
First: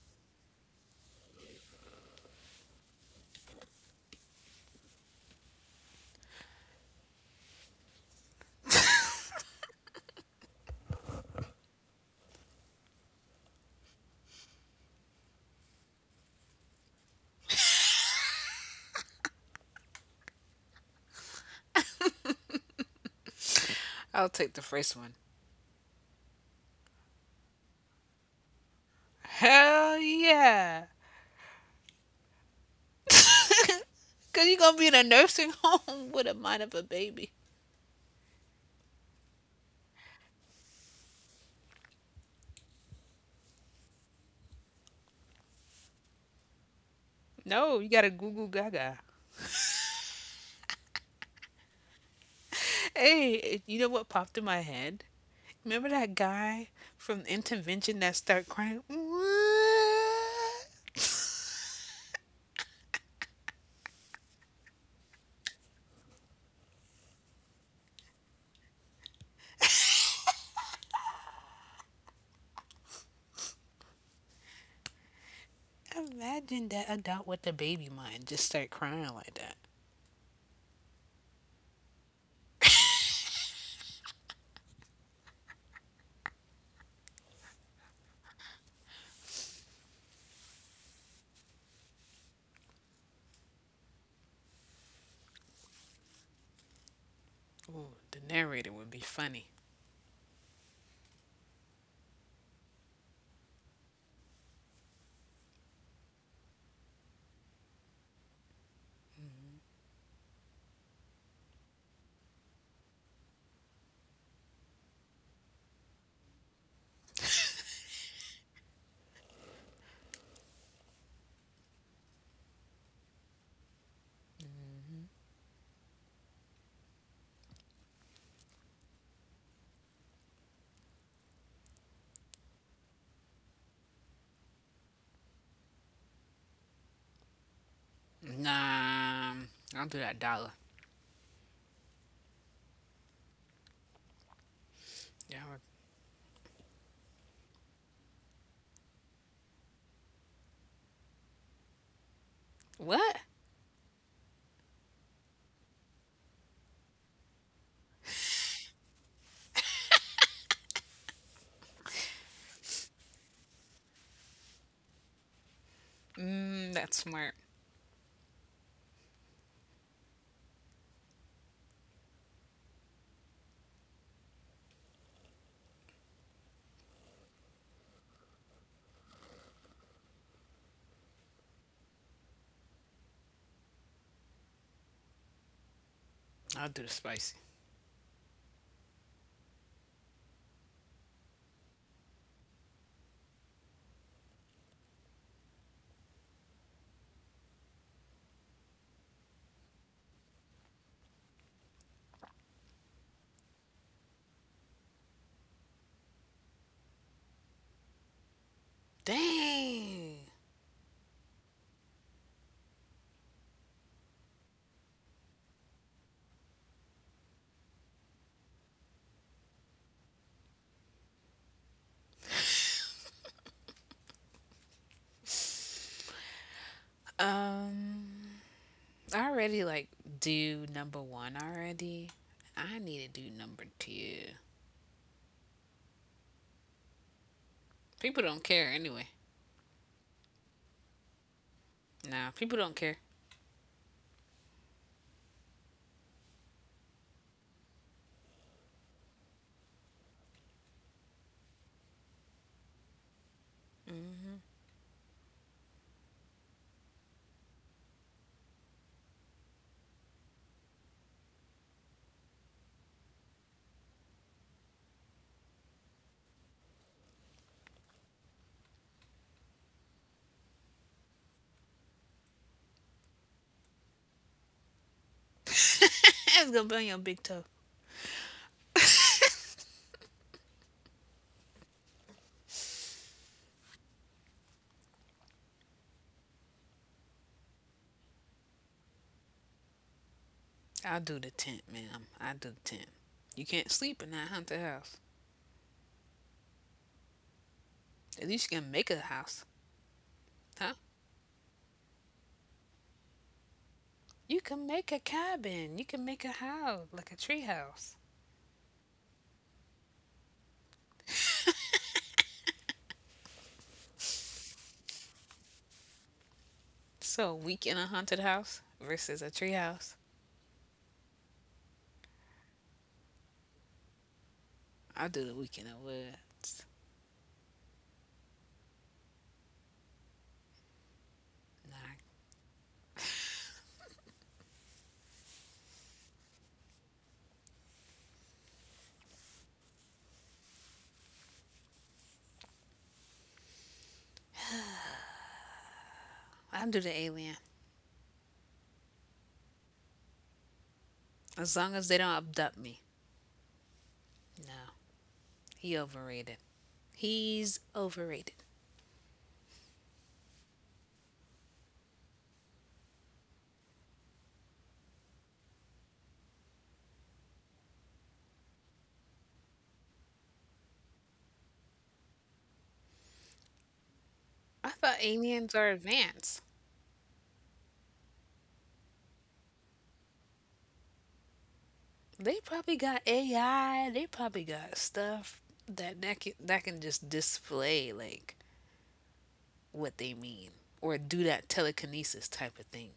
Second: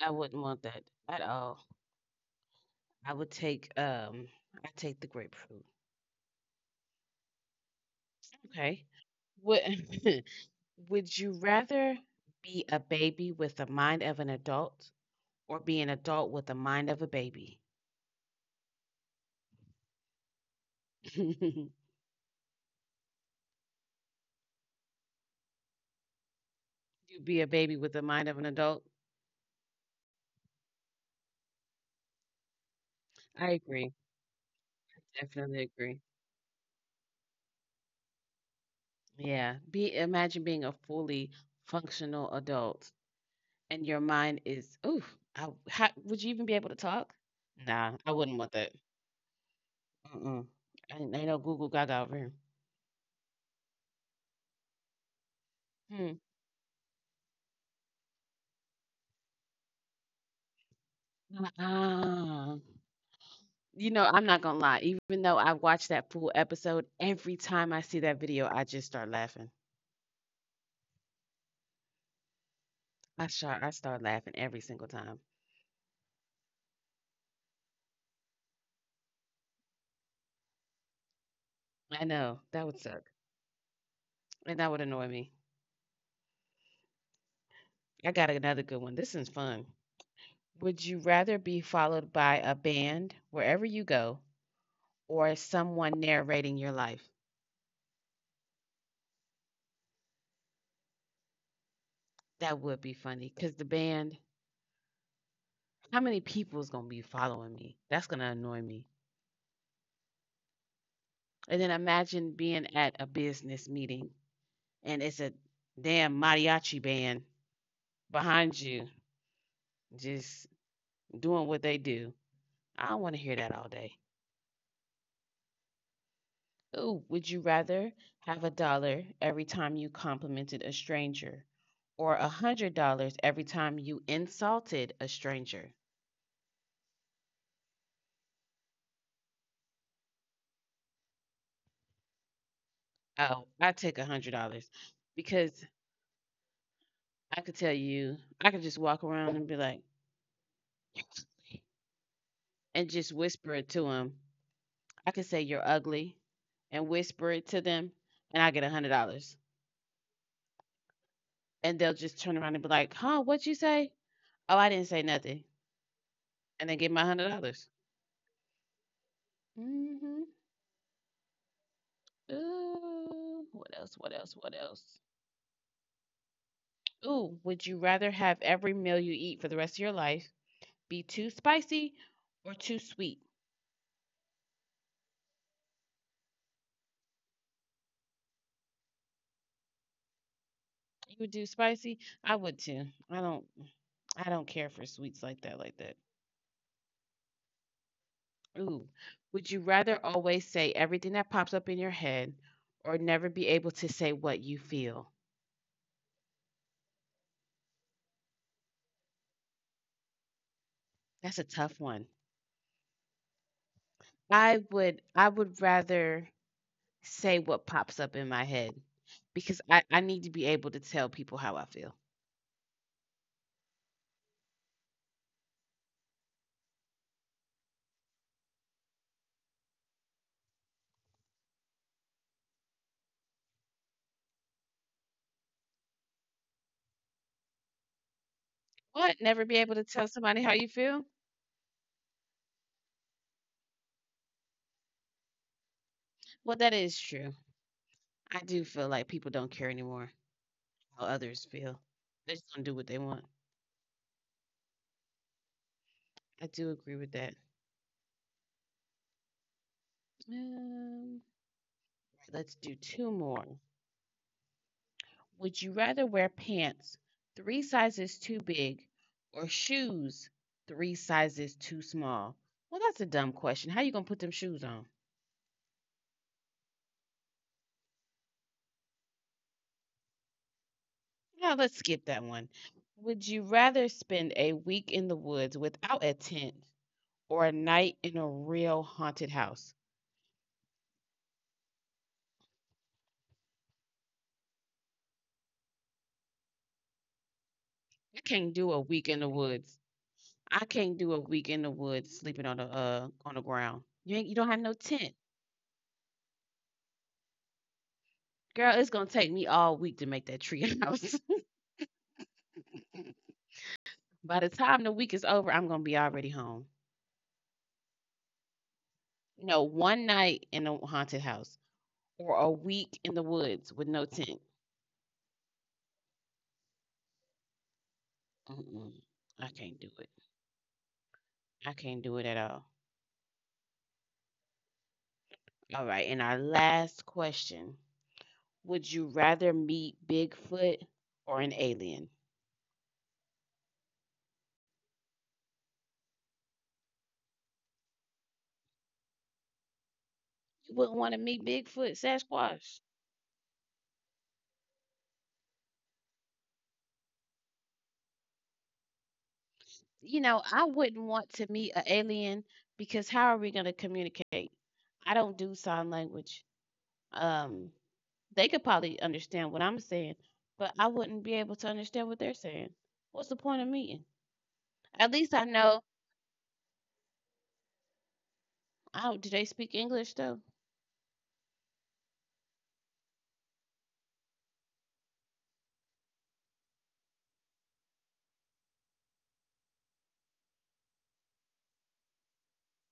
A: I wouldn't want that at all. I would take um, I take the grapefruit. Okay. Would would you rather be a baby with the mind of an adult or be an adult with the mind of a baby?
B: I'll take the first one.
A: You be a baby with the mind of an adult?
B: Hell yeah.
A: I agree.
B: Cause you gonna be in
A: I
B: a nursing
A: definitely agree.
B: home with a mind of a baby.
A: Yeah. Be Imagine being a fully functional adult and your mind is, oof, I, how, would you even be able to talk?
B: No, you
A: Nah,
B: gotta
A: I
B: goo
A: wouldn't
B: goo
A: want that.
B: gaga.
A: Mm-mm. I, Ain't, Ain't no Google Gaga over here.
B: Hey, you know what popped in my head? Remember
A: Hmm.
B: that guy from Intervention that start crying? What?
A: Uh-uh. You know, I'm not gonna lie. Even though I watched that full episode, every time I see that video, I just start laughing. I start, I start laughing every single time.
B: Imagine that adult with the baby mind just start crying like that.
A: I know that would suck, and that would annoy me. I got another good one. This is fun. Would you rather be followed by a band wherever you go or someone narrating your life?
B: Ooh, the narrator would be funny.
A: That would be funny because the band, how many people is going to be following me? That's going to annoy me. And then imagine being at a business meeting and it's a damn mariachi band behind you just doing what they do. I don't want to hear that all day. Oh, would you rather have a dollar every time you complimented a stranger or a hundred dollars every time you insulted a stranger?
B: Nah, I'll do that dollar.
A: Oh, I take a hundred dollars
B: Yeah.
A: because I could tell you, I could just walk around and be like, and just
B: What?
A: whisper it to them. I could say you're ugly and whisper it to them, and I get a hundred dollars. And they'll just turn around and be like, "Huh? What you say? Oh, I didn't say nothing." And
B: Mm,
A: they get
B: that's
A: my hundred
B: smart.
A: dollars. Hmm. Ooh, what else? What else? What else? Ooh, would you rather have every meal you eat for the rest of your life be too spicy or too sweet?
B: I'll do the spicy.
A: You would do spicy? I would too. I don't I don't care for sweets like that like that. Ooh. Would you rather always say everything that pops up in your head or never be able to say what you feel?
B: Dang.
A: That's a tough one. I would I would rather say what pops up in my head because I, I need to be able to tell people how I feel.
B: Um, I already like do number one already. I need to do number two. People don't care anyway.
A: What? Never be able to tell somebody how you feel?
B: Nah, people don't care.
A: Well, that is true. I do feel like people don't care anymore how others feel. They just don't do what they want. I do agree with that. Um, let's do two more. Would you rather wear pants three sizes too big or shoes three sizes too small? Well, that's a dumb question. How you going to put them shoes on?
B: That's gonna be on your big toe.
A: Now, let's skip that one. Would you rather spend a week in the woods without a tent or a night in a real haunted house.
B: I'll do the tent, ma'am. I do the tent. You can't sleep in that haunted house.
A: I
B: At least
A: can't
B: you can
A: do a
B: make a
A: week in the
B: house,
A: woods. I
B: huh?
A: can't do a week in the woods sleeping on the uh on the ground. You ain't you
B: You
A: don't have
B: can
A: no
B: make a
A: tent.
B: cabin. You can make a house like a tree house.
A: Girl, it's gonna take me all week to make that tree house. By the time the week is over, I'm gonna be already home.
B: So, week in a haunted house versus a tree
A: No,
B: house.
A: one night in a haunted house or a week in the woods with no tent.
B: I'll do the week in the woods.
A: Mm-mm. I can't do it. I
B: Nah,
A: can't do it at all. All right, and our last question: would you rather meet Bigfoot or an alien?
B: I'll do the alien.
A: You wouldn't want to
B: As
A: meet
B: long as they
A: Bigfoot,
B: don't abduct me.
A: Sasquatch.
B: No, he overrated. He's overrated.
A: You know, I wouldn't want to meet an alien because how are we going to communicate? I don't do sign language. Um, they could probably understand what I'm saying, but I wouldn't be able to understand what they're saying. What's the point of meeting?
B: I thought
A: At least I
B: aliens are
A: know.
B: advanced.
A: I don't, do they speak English though?
B: They probably got A I. They probably got stuff that that can, that can just display like what they mean or do that telekinesis type of thing.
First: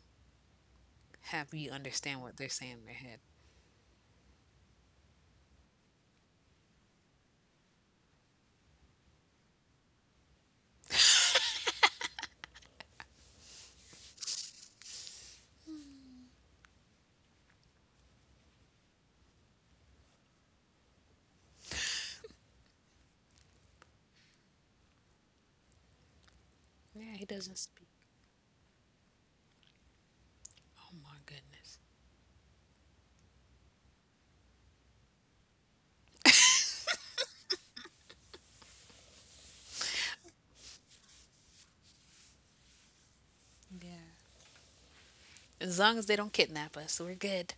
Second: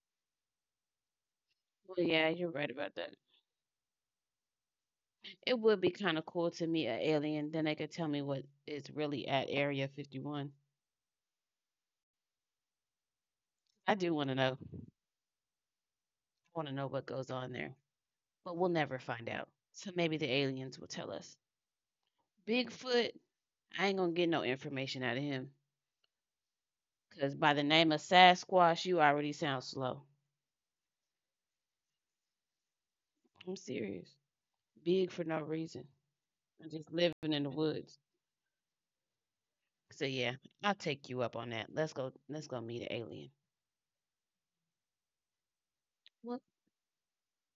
B: Have you
A: Well,
B: understand
A: yeah,
B: what they're
A: you're right
B: saying in their
A: about that.
B: head?
A: It would be kind of cool to meet an alien. Then they could tell me what is really at Area fifty-one. I do want to know. I want to know what goes on there. But we'll never find out. So maybe the aliens will tell us. Bigfoot, I ain't gonna get no information out of him.
B: Yeah, he
A: Cause by
B: doesn't
A: the
B: speak.
A: name of Sasquatch, you already sound slow.
B: Oh my goodness.
A: I'm serious. Big for no reason. I'm just living in the woods. So yeah, I'll take you up on that. Let's go let's go meet an alien.
B: Yeah. As long as they don't
A: What
B: kidnap us, we're good.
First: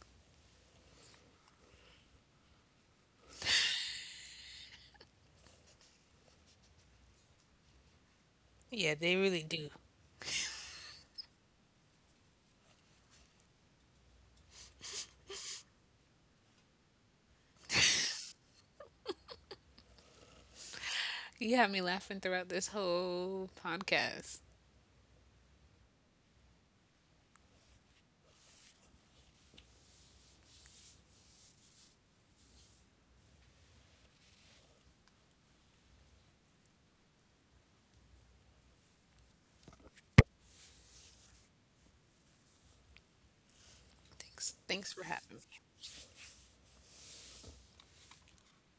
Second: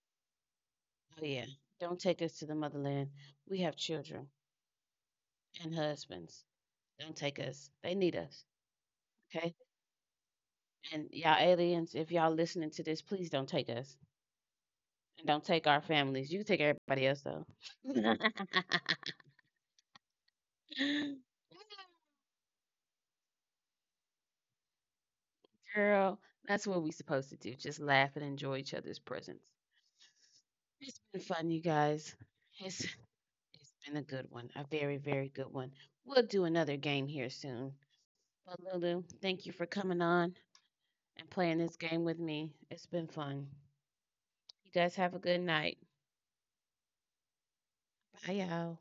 A: oh yeah. Don't take us to the motherland. We have children and husbands. Don't take us. They need us.
B: Yeah, they really
A: Okay?
B: do.
A: And y'all aliens, if y'all listening to this, please don't take us. And don't take our families. You can take everybody else though.
B: You have me laughing throughout this whole podcast.
A: Girl, that's what we supposed to do. Just laugh and enjoy each other's presence. It's been fun, you guys. It's it's been a good one. A very, very good one. We'll do another game here soon. But Lulu, thank you for coming on and playing this game with me. It's been fun.
B: Thanks.
A: You guys
B: Thanks for
A: have a
B: having
A: good
B: me.
A: night. Bye y'all.